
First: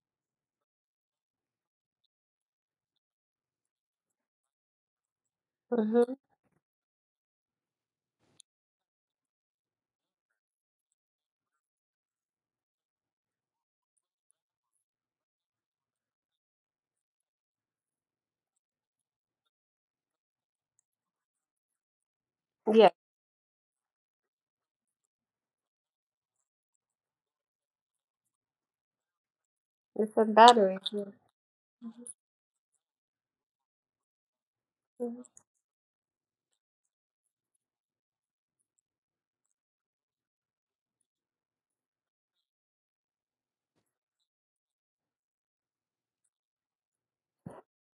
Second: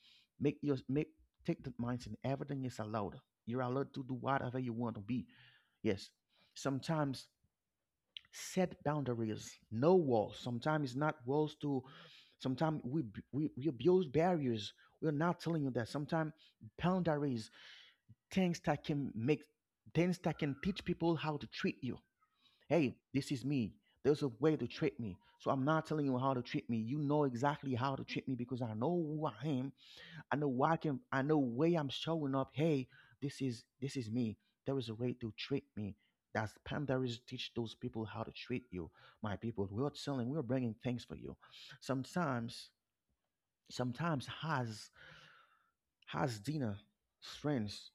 [SPEAKER 1] Make your make take the mindset. Everything is allowed. You're allowed to do whatever you want to be. Yes.
[SPEAKER 2] Mhm.
[SPEAKER 1] Sometimes set boundaries, no walls. Sometimes it's not walls to. Sometimes we b- we we build barriers. We're not telling you that. Sometimes boundaries, things that can make things that can teach people how to treat you.
[SPEAKER 2] Yeah,
[SPEAKER 1] Hey, this is me. There's a way to treat me. So I'm not telling you how to treat me. You know exactly how to treat me because I know who I am.
[SPEAKER 2] it's a
[SPEAKER 1] I know why I
[SPEAKER 2] battery.
[SPEAKER 1] can
[SPEAKER 2] Yeah.
[SPEAKER 1] I know way I'm showing up. Hey, this is this is me. There is a way
[SPEAKER 2] Mhm.
[SPEAKER 1] to treat me. That's Pam. Pandaris teach those people how to treat you. My people, we're telling, we're bringing things for you. Sometimes, sometimes has has dinner, friends.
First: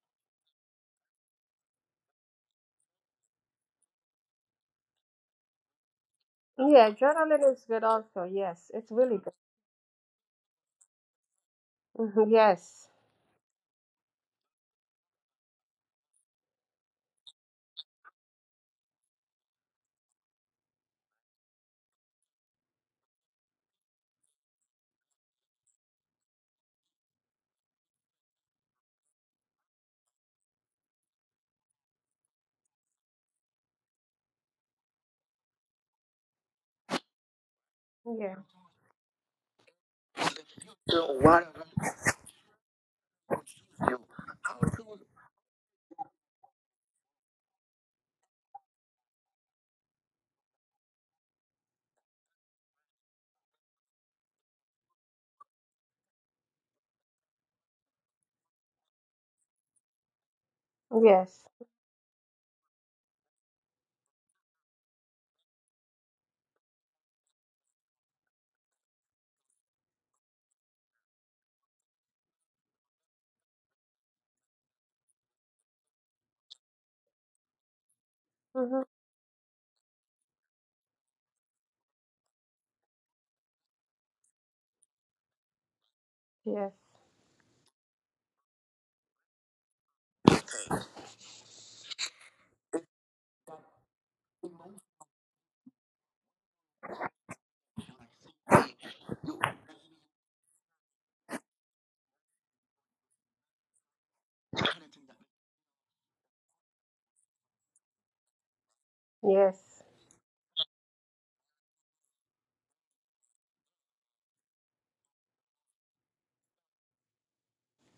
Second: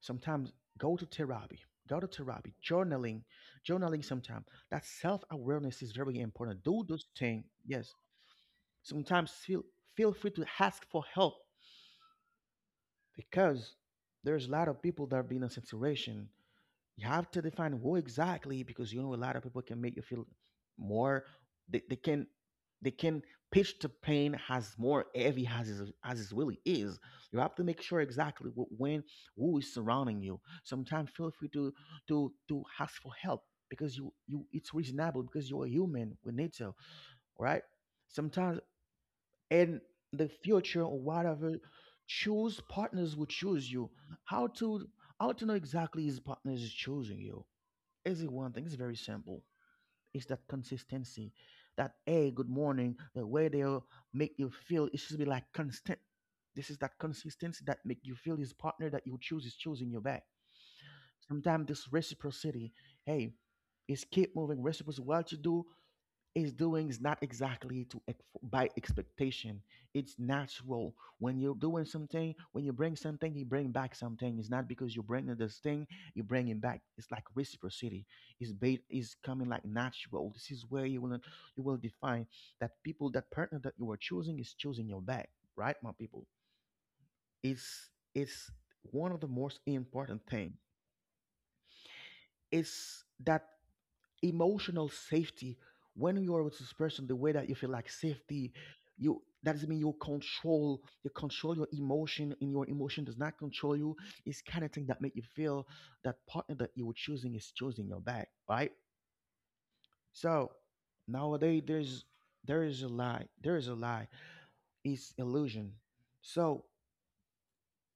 [SPEAKER 1] Sometimes go to therapy. Go to therapy. Journaling. Journaling sometimes. That self-awareness is very important. Do
[SPEAKER 2] Yeah,
[SPEAKER 1] those things.
[SPEAKER 2] journaling is good
[SPEAKER 1] Yes.
[SPEAKER 2] also. Yes, it's really
[SPEAKER 1] Sometimes
[SPEAKER 2] good.
[SPEAKER 1] feel feel free to ask for help
[SPEAKER 2] Mhm. Yes.
[SPEAKER 1] because there's a lot of people that have been in a situation you have to define who exactly because you know a lot of people can make you feel more they, they can they can pitch the pain as more heavy as is, as it really is. You have to make sure exactly what, when who is surrounding you sometimes feel free to to to ask for help because you you it's reasonable because you're a human we need to, right?
[SPEAKER 2] Yeah.
[SPEAKER 1] Sometimes in the future or whatever choose partners will choose you, how to how to know exactly his partner is choosing you is one thing. It's very simple. It's that consistency. That hey, good morning. The way they'll make you feel, it should be like constant. This is that consistency that make you feel this partner that you choose is choosing you back.
[SPEAKER 2] Yes.
[SPEAKER 1] Sometimes this reciprocity, hey, is keep moving reciprocity. What you do, is doing is not exactly to ex- by expectation. It's natural when you're doing something. When you bring something, you bring back something. It's not because you bring this thing, you bring it back. It's like reciprocity. It's ba-
[SPEAKER 2] Mhm.
[SPEAKER 1] is coming like natural. This is where you will you will define that people that partner that you are choosing is choosing your back, right, my people.
[SPEAKER 2] Yes.
[SPEAKER 1] It's it's one of the most important thing. It's that emotional safety when you are with this person the way that you feel like safety you that doesn't mean you control you control your emotion and your emotion does not control you. It's kind of thing that make you feel that partner that you were choosing is choosing your back, right?
[SPEAKER 2] Yes.
[SPEAKER 1] So nowadays there's there is a lie there is a lie, it's illusion. So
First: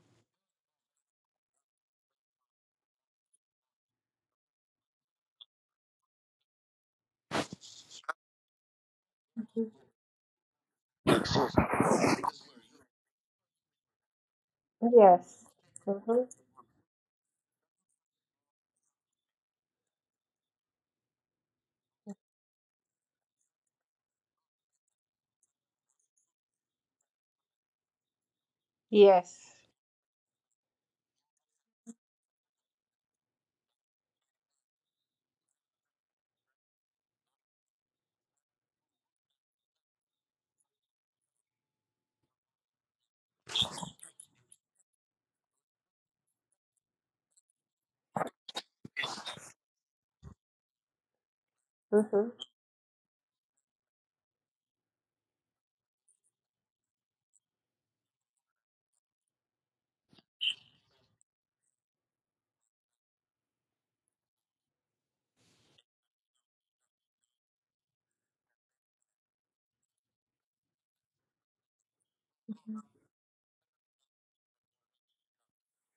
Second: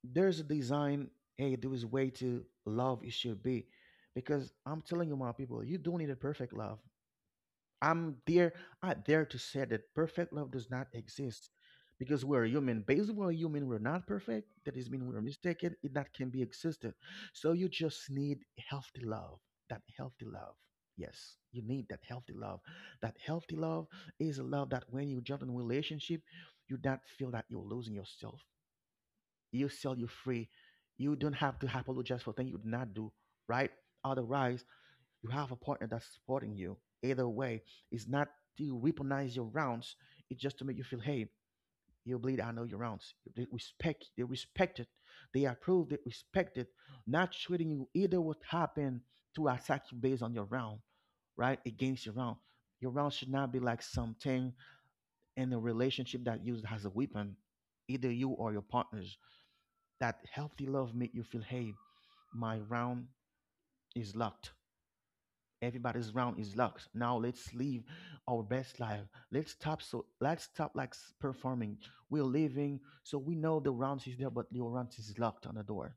[SPEAKER 1] there's a design, hey, there is way to love it should be because I'm telling you my people, you don't need a perfect love. I'm there. I dare to say
[SPEAKER 2] Mhm.
[SPEAKER 1] that perfect love does not exist because we're human. Based on human, we're not perfect. That is mean we're
[SPEAKER 2] Yes.
[SPEAKER 1] mistaken. It that
[SPEAKER 2] Mhm.
[SPEAKER 1] can be existed. So you just need healthy love. That healthy love. Yes, you need that healthy love. That healthy love is a love that when you jump in a relationship, you not feel that you're losing yourself.
[SPEAKER 2] Yes.
[SPEAKER 1] You sell you free. You don't have to apologize for things you did not do, right? Otherwise, you have a partner that's supporting you. Either way, it's not to weaponize your rounds. It's just to make you feel, hey, you bleed. I know your rounds. They respect. They respect it. They approve. They respect it. Not treating you either what happened to attack you based on your round, right? Against your
[SPEAKER 2] Mhm.
[SPEAKER 1] round. Your round should not be like something in a relationship that used as a weapon. Either you or your partners. That healthy love make you feel, hey, my round is locked. Everybody's round is locked. Now let's live our best life. Let's stop so let's stop like s- performing. We're living so we know the round is there, but the round is locked on the door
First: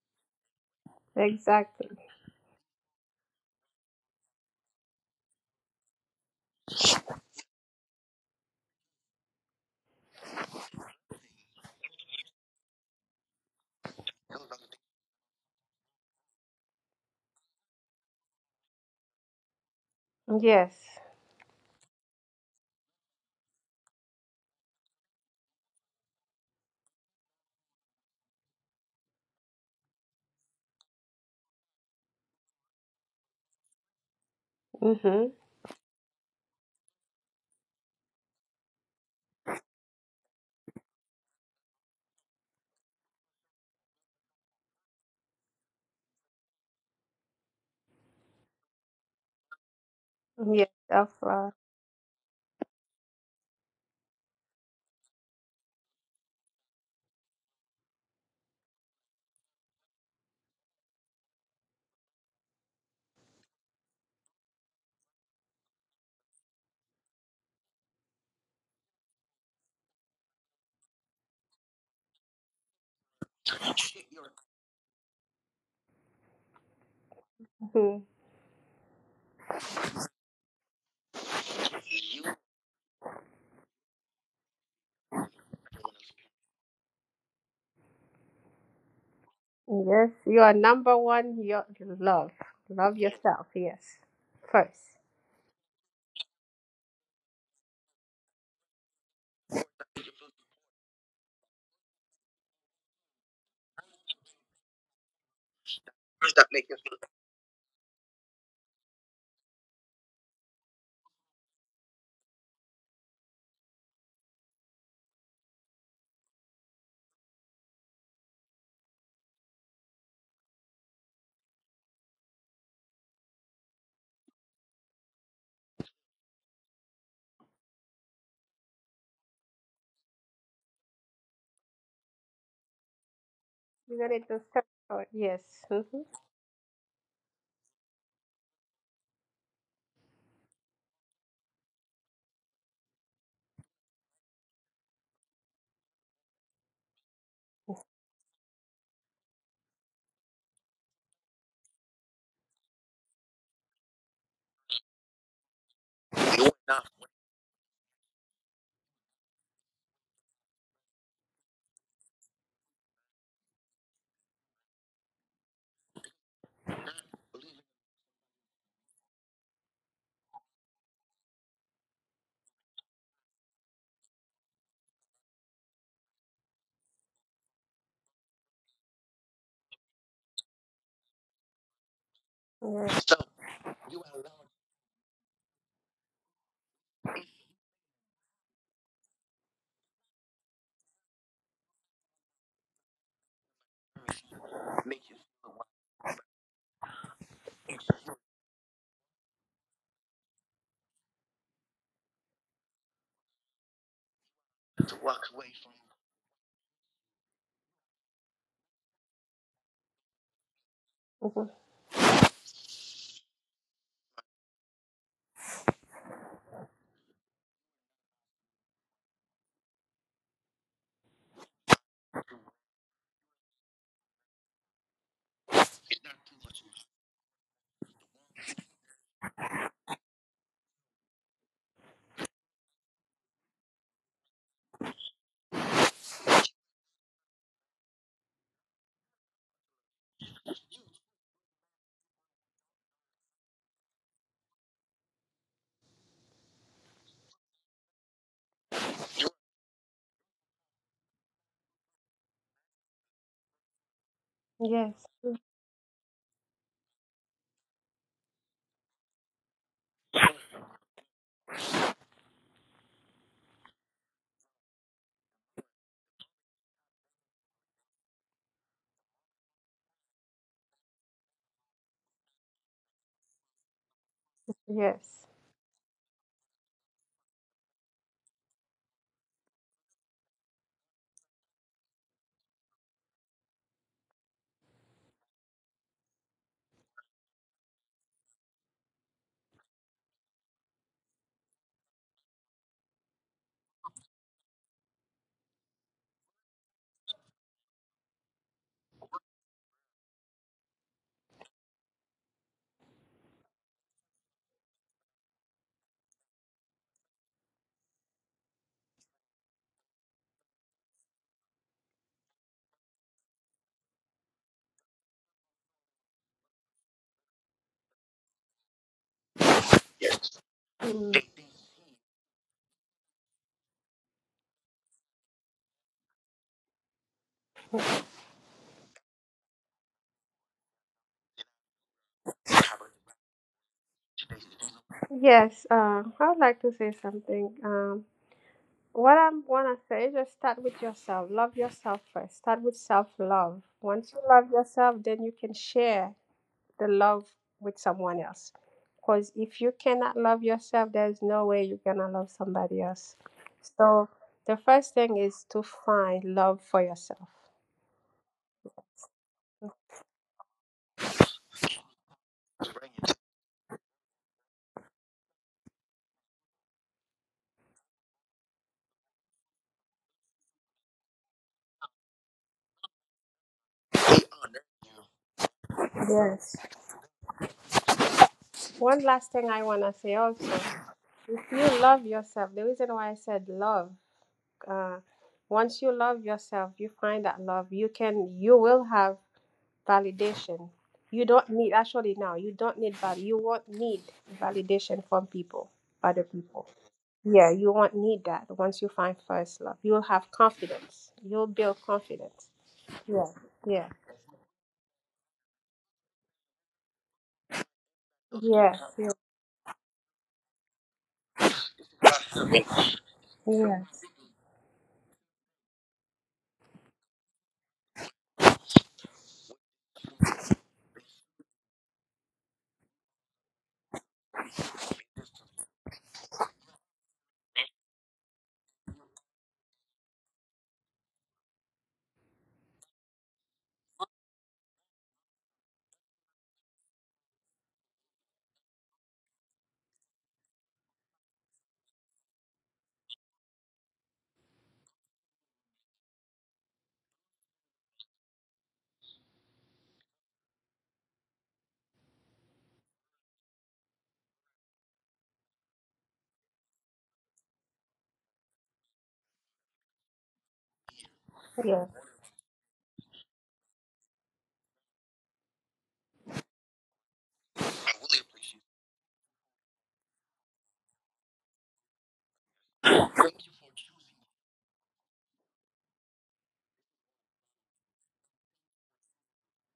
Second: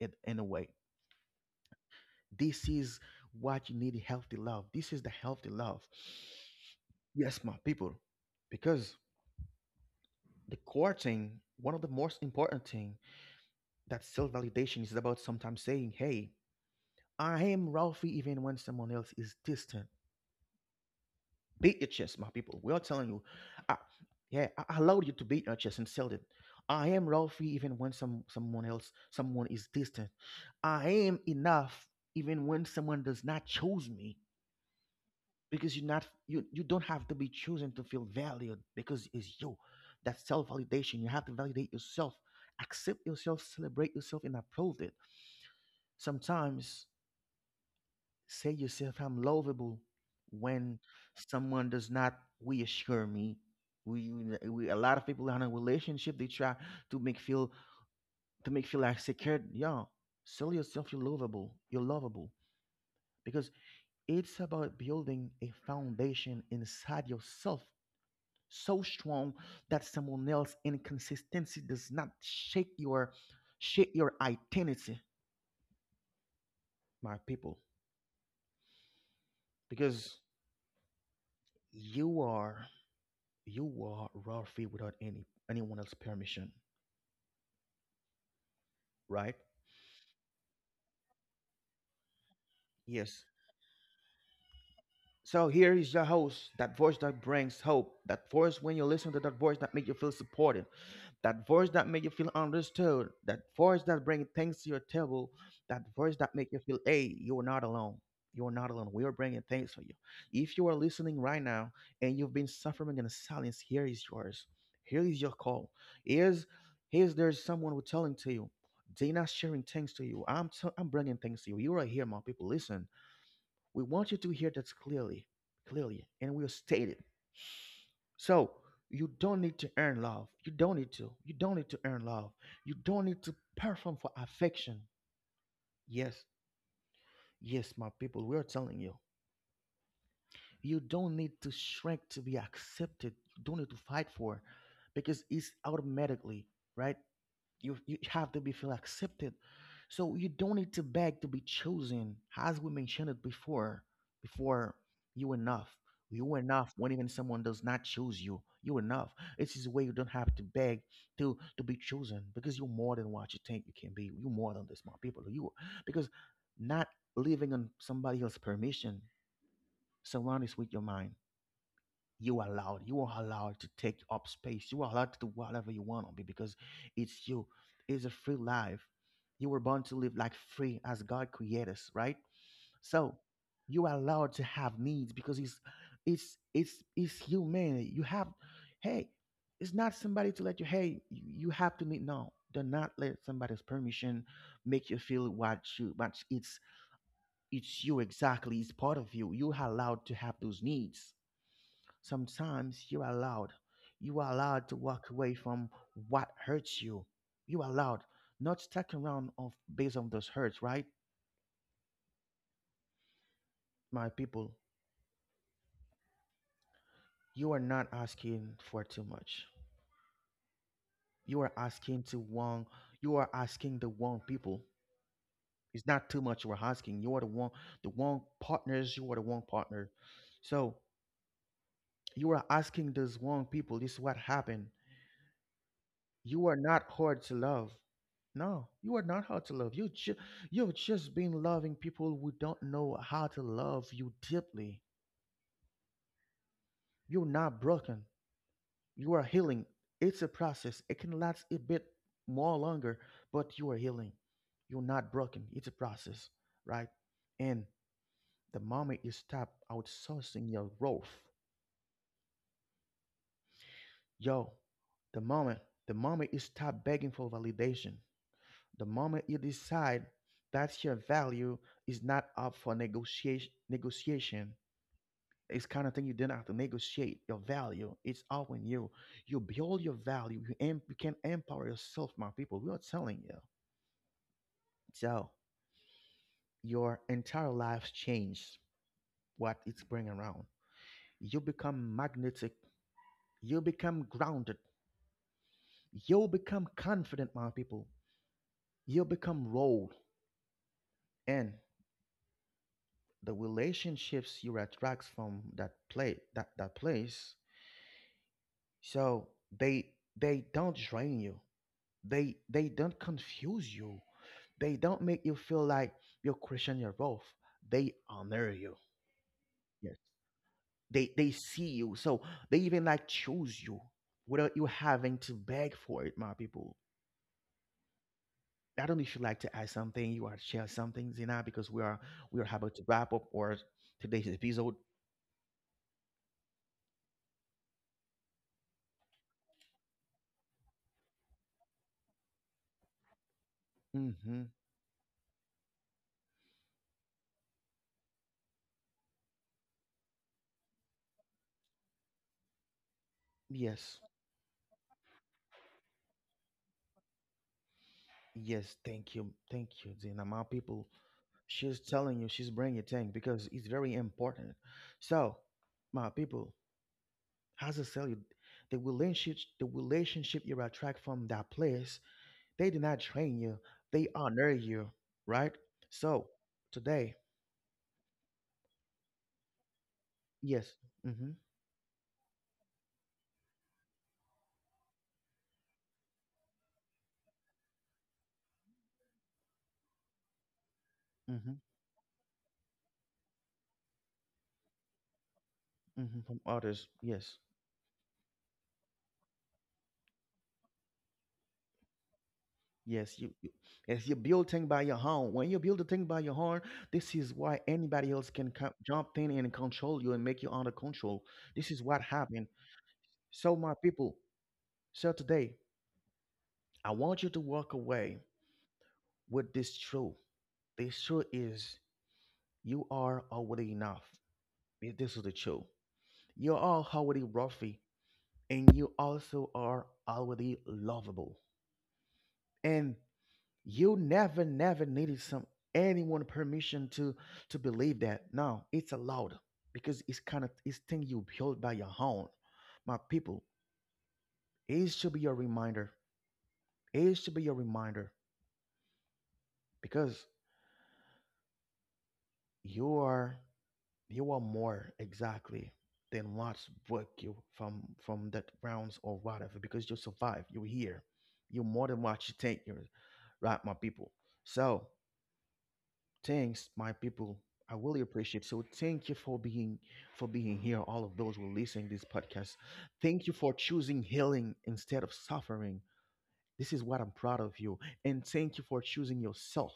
[SPEAKER 1] in, in a way.
[SPEAKER 2] Exactly.
[SPEAKER 1] This is what you need healthy love. This is the healthy love. Yes, my people. Because the core thing, one of the most important thing that self-validation is about sometimes saying, hey, I am Ralphie even when someone else is distant.
[SPEAKER 2] Yes.
[SPEAKER 1] Beat your chest, my people. We are telling you, I, yeah, I I allowed you to beat your chest and sell it. I am Ralphie even when some someone else, someone is distant. I am enough even when someone does not choose me
[SPEAKER 2] Mhm.
[SPEAKER 1] because you're not you you don't have to be chosen to feel valued because it's you. That self validation. You have to validate yourself, accept yourself, celebrate yourself, and approve it. Sometimes. Say yourself, I'm lovable
[SPEAKER 2] Yes.
[SPEAKER 1] when
[SPEAKER 2] That's right.
[SPEAKER 1] someone does not reassure me. We, we, we a lot of people in a relationship they try to make feel to make feel like secured. Yeah, sell yourself, you're lovable. You're lovable because it's about building a foundation inside yourself so strong that someone else inconsistency does not shake your shake your identity, my people,
[SPEAKER 2] Mhm.
[SPEAKER 1] because you are you wore raw Ralphie without any anyone else's permission, right?
[SPEAKER 2] Yes. You are number one. Your love. Love
[SPEAKER 1] Yes.
[SPEAKER 2] yourself. Yes. First.
[SPEAKER 1] So here is your host, that voice that brings hope, that voice when you listen to that voice that make you feel supported, that voice that make you feel understood, that voice that bring things to your table, that voice that make you feel, hey, you are not alone. You are not alone. We are bringing things for you. If you are listening right now and you've been suffering in silence, here is yours. Here is your call. Here's, here's there's someone who's telling to you. They're not sharing things to you. I'm, t- I'm bringing things to you. You are here, my people. Listen, we want you to hear that clearly, clearly, and we'll state it. So you don't need to earn love. You don't need to. You don't need to earn love. You don't need to perform
[SPEAKER 2] You're
[SPEAKER 1] for
[SPEAKER 2] gonna do step
[SPEAKER 1] affection.
[SPEAKER 2] forward. Yes. Mhm.
[SPEAKER 1] Yes, yes, my people, we are telling you. You don't need to shrink to be accepted. You don't need to fight for, because it's automatically right. You you have to be feel accepted. So you don't need to beg to be chosen. As we mentioned it before, before you enough. You enough when even someone does not choose you. You enough. It's is way you don't have to beg to to be chosen because you're more than what you think you can be. You're more than this, my people. You because not living on somebody else's permission surround us with your mind. You are allowed. You are allowed to take up space. You are allowed to do whatever you want on me because it's you. It's a free life. You were born to live like free as God created us, right?
[SPEAKER 2] Yes.
[SPEAKER 1] So you are allowed to have needs because it's it's it's it's human. You have hey, it's not somebody to let you hey, you, you have to meet no. Do not let somebody's permission make you feel what you but it's it's you exactly, it's part of you. You are allowed to have those needs. Sometimes you are allowed. You are allowed to walk away from what hurts you. You are allowed. Not stuck around of based on those hurts, right?
[SPEAKER 2] Mhm.
[SPEAKER 1] My people, you are not asking for too much. You are asking to one you are asking the wrong people. It's not too much you are asking. You are the one the wrong partners, you are the wrong partner. So you are asking those wrong people. This is what happened. You are not hard to love. No, you are not hard to love. You ju- you've just been loving people who don't know how to love you deeply. You're not broken. You are healing. It's a process. It can last a bit more longer, but you are healing. You're
[SPEAKER 2] Yes,
[SPEAKER 1] not broken. It's a process, right? And the moment you stop outsourcing your growth, yo, the moment, the moment you stop begging for validation, the moment you decide that your value is not up for negotiation, negotiation,
[SPEAKER 2] yes.
[SPEAKER 1] it's kind of thing you didn't have to negotiate your value. It's up in you. You build your value. You, em- you can empower yourself, my people. We are telling you. So your entire life changes what it's bringing around. You become magnetic. You become grounded. You become confident, my people. You become rolled in. The relationships you attract from that play that, that place, so they, they don't drain you, they they don't confuse you, they don't make you feel like you question your worth, they honor you, yes, they
[SPEAKER 2] Mm.
[SPEAKER 1] they see you, so they even like choose you without you having to beg for it, my people. I don't know if you like to add something, you want to share something, Zina, because we are we are about to wrap up our today's episode.
[SPEAKER 2] Yes, uh, I would like to say something. Um, what I want to say, just start with yourself. Love yourself first. Start with self love. Once you
[SPEAKER 1] Hmm.
[SPEAKER 2] love yourself, then you can share the love with someone else. Because if you cannot love yourself, there's no way you're going to love somebody else.
[SPEAKER 1] Yes.
[SPEAKER 2] So the first thing is to find love for yourself.
[SPEAKER 1] Yes, thank you, thank you, Zina. My people, she's telling you, she's bringing it in because it's very important. So, my people, has to tell you, the relationship, the relationship you attract from that place, they did not train you, they honor you, right? So
[SPEAKER 2] Yes.
[SPEAKER 1] today,
[SPEAKER 2] One last thing I want to say also.
[SPEAKER 1] yes, mm-hmm,
[SPEAKER 2] If you love yourself, the reason why I said love, uh, once you love yourself, you find that love, you can, you will have validation. You don't
[SPEAKER 1] mm-hmm,
[SPEAKER 2] need, actually now, you don't need val. You won't need validation from people,
[SPEAKER 1] mm-hmm,
[SPEAKER 2] other
[SPEAKER 1] from
[SPEAKER 2] people.
[SPEAKER 1] others, yes.
[SPEAKER 2] Yeah, you won't need that once you find first love. You'll have confidence. You'll build confidence.
[SPEAKER 1] Yes,
[SPEAKER 2] Yeah,
[SPEAKER 1] you, you
[SPEAKER 2] yeah.
[SPEAKER 1] as you build thing by your own. When you build a thing by your own, this is why anybody else can co-
[SPEAKER 2] Yes, yes,
[SPEAKER 1] jump in and control you and make you under control. This is what happened. So my
[SPEAKER 2] yes,
[SPEAKER 1] people, so today I want you to walk away with this truth. This truth is you are already enough. Th- This is the truth. You are already worthy, and you also are already lovable. And you never never needed some anyone permission to to believe that no it's allowed because it's kind of it's thing you build by your own, my people. It should be your reminder, it should be your reminder, because you are, you are more exactly than what's broke you from from that rounds or whatever because you survived, you're here, you're more than
[SPEAKER 2] yes.
[SPEAKER 1] what you think you're, right, my people. So thanks, my people. I really appreciate. So thank you for being, for being here. All of those who are listening this podcast. Thank you for choosing healing instead of suffering. This is what I'm proud of you. And thank you for choosing yourself.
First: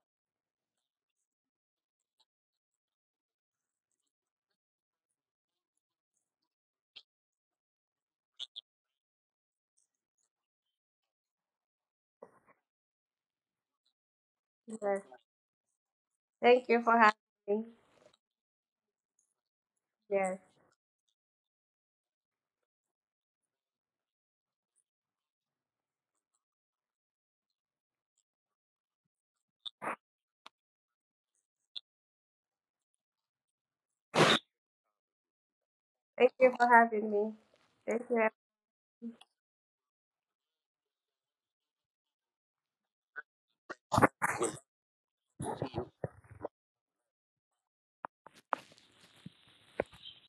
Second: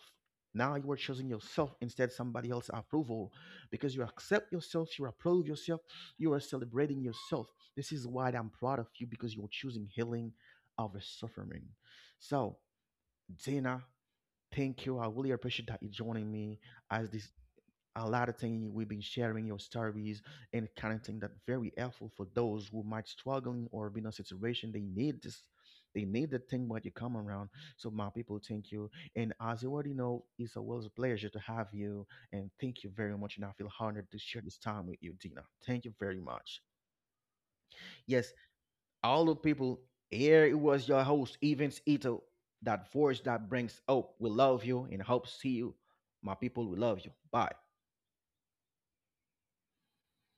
[SPEAKER 1] Now you are choosing yourself instead somebody else's approval because you accept yourself, you approve yourself, you are celebrating yourself. This is why I'm proud of you because you're choosing healing over suffering. So, Dana, thank you.
[SPEAKER 2] Yes.
[SPEAKER 1] I really appreciate that you joining me
[SPEAKER 2] Thank you for
[SPEAKER 1] as
[SPEAKER 2] having
[SPEAKER 1] this
[SPEAKER 2] me.
[SPEAKER 1] a lot of things we've been sharing your stories
[SPEAKER 2] Yes.
[SPEAKER 1] and kind of thing that very helpful for those who might struggling or be in a situation they need this, they need the thing when you come around. So my people, thank you, and as you already know, it's always a pleasure to have you. And thank you very much, and I feel honored to share this time with you, Dina. Thank you very
[SPEAKER 2] Thank you
[SPEAKER 1] much.
[SPEAKER 2] for having me. Thank you.
[SPEAKER 1] Yes, all the people, here it was your host, Evans Ito, that voice that brings hope. We love you and hope see you, my people. We love you. Bye.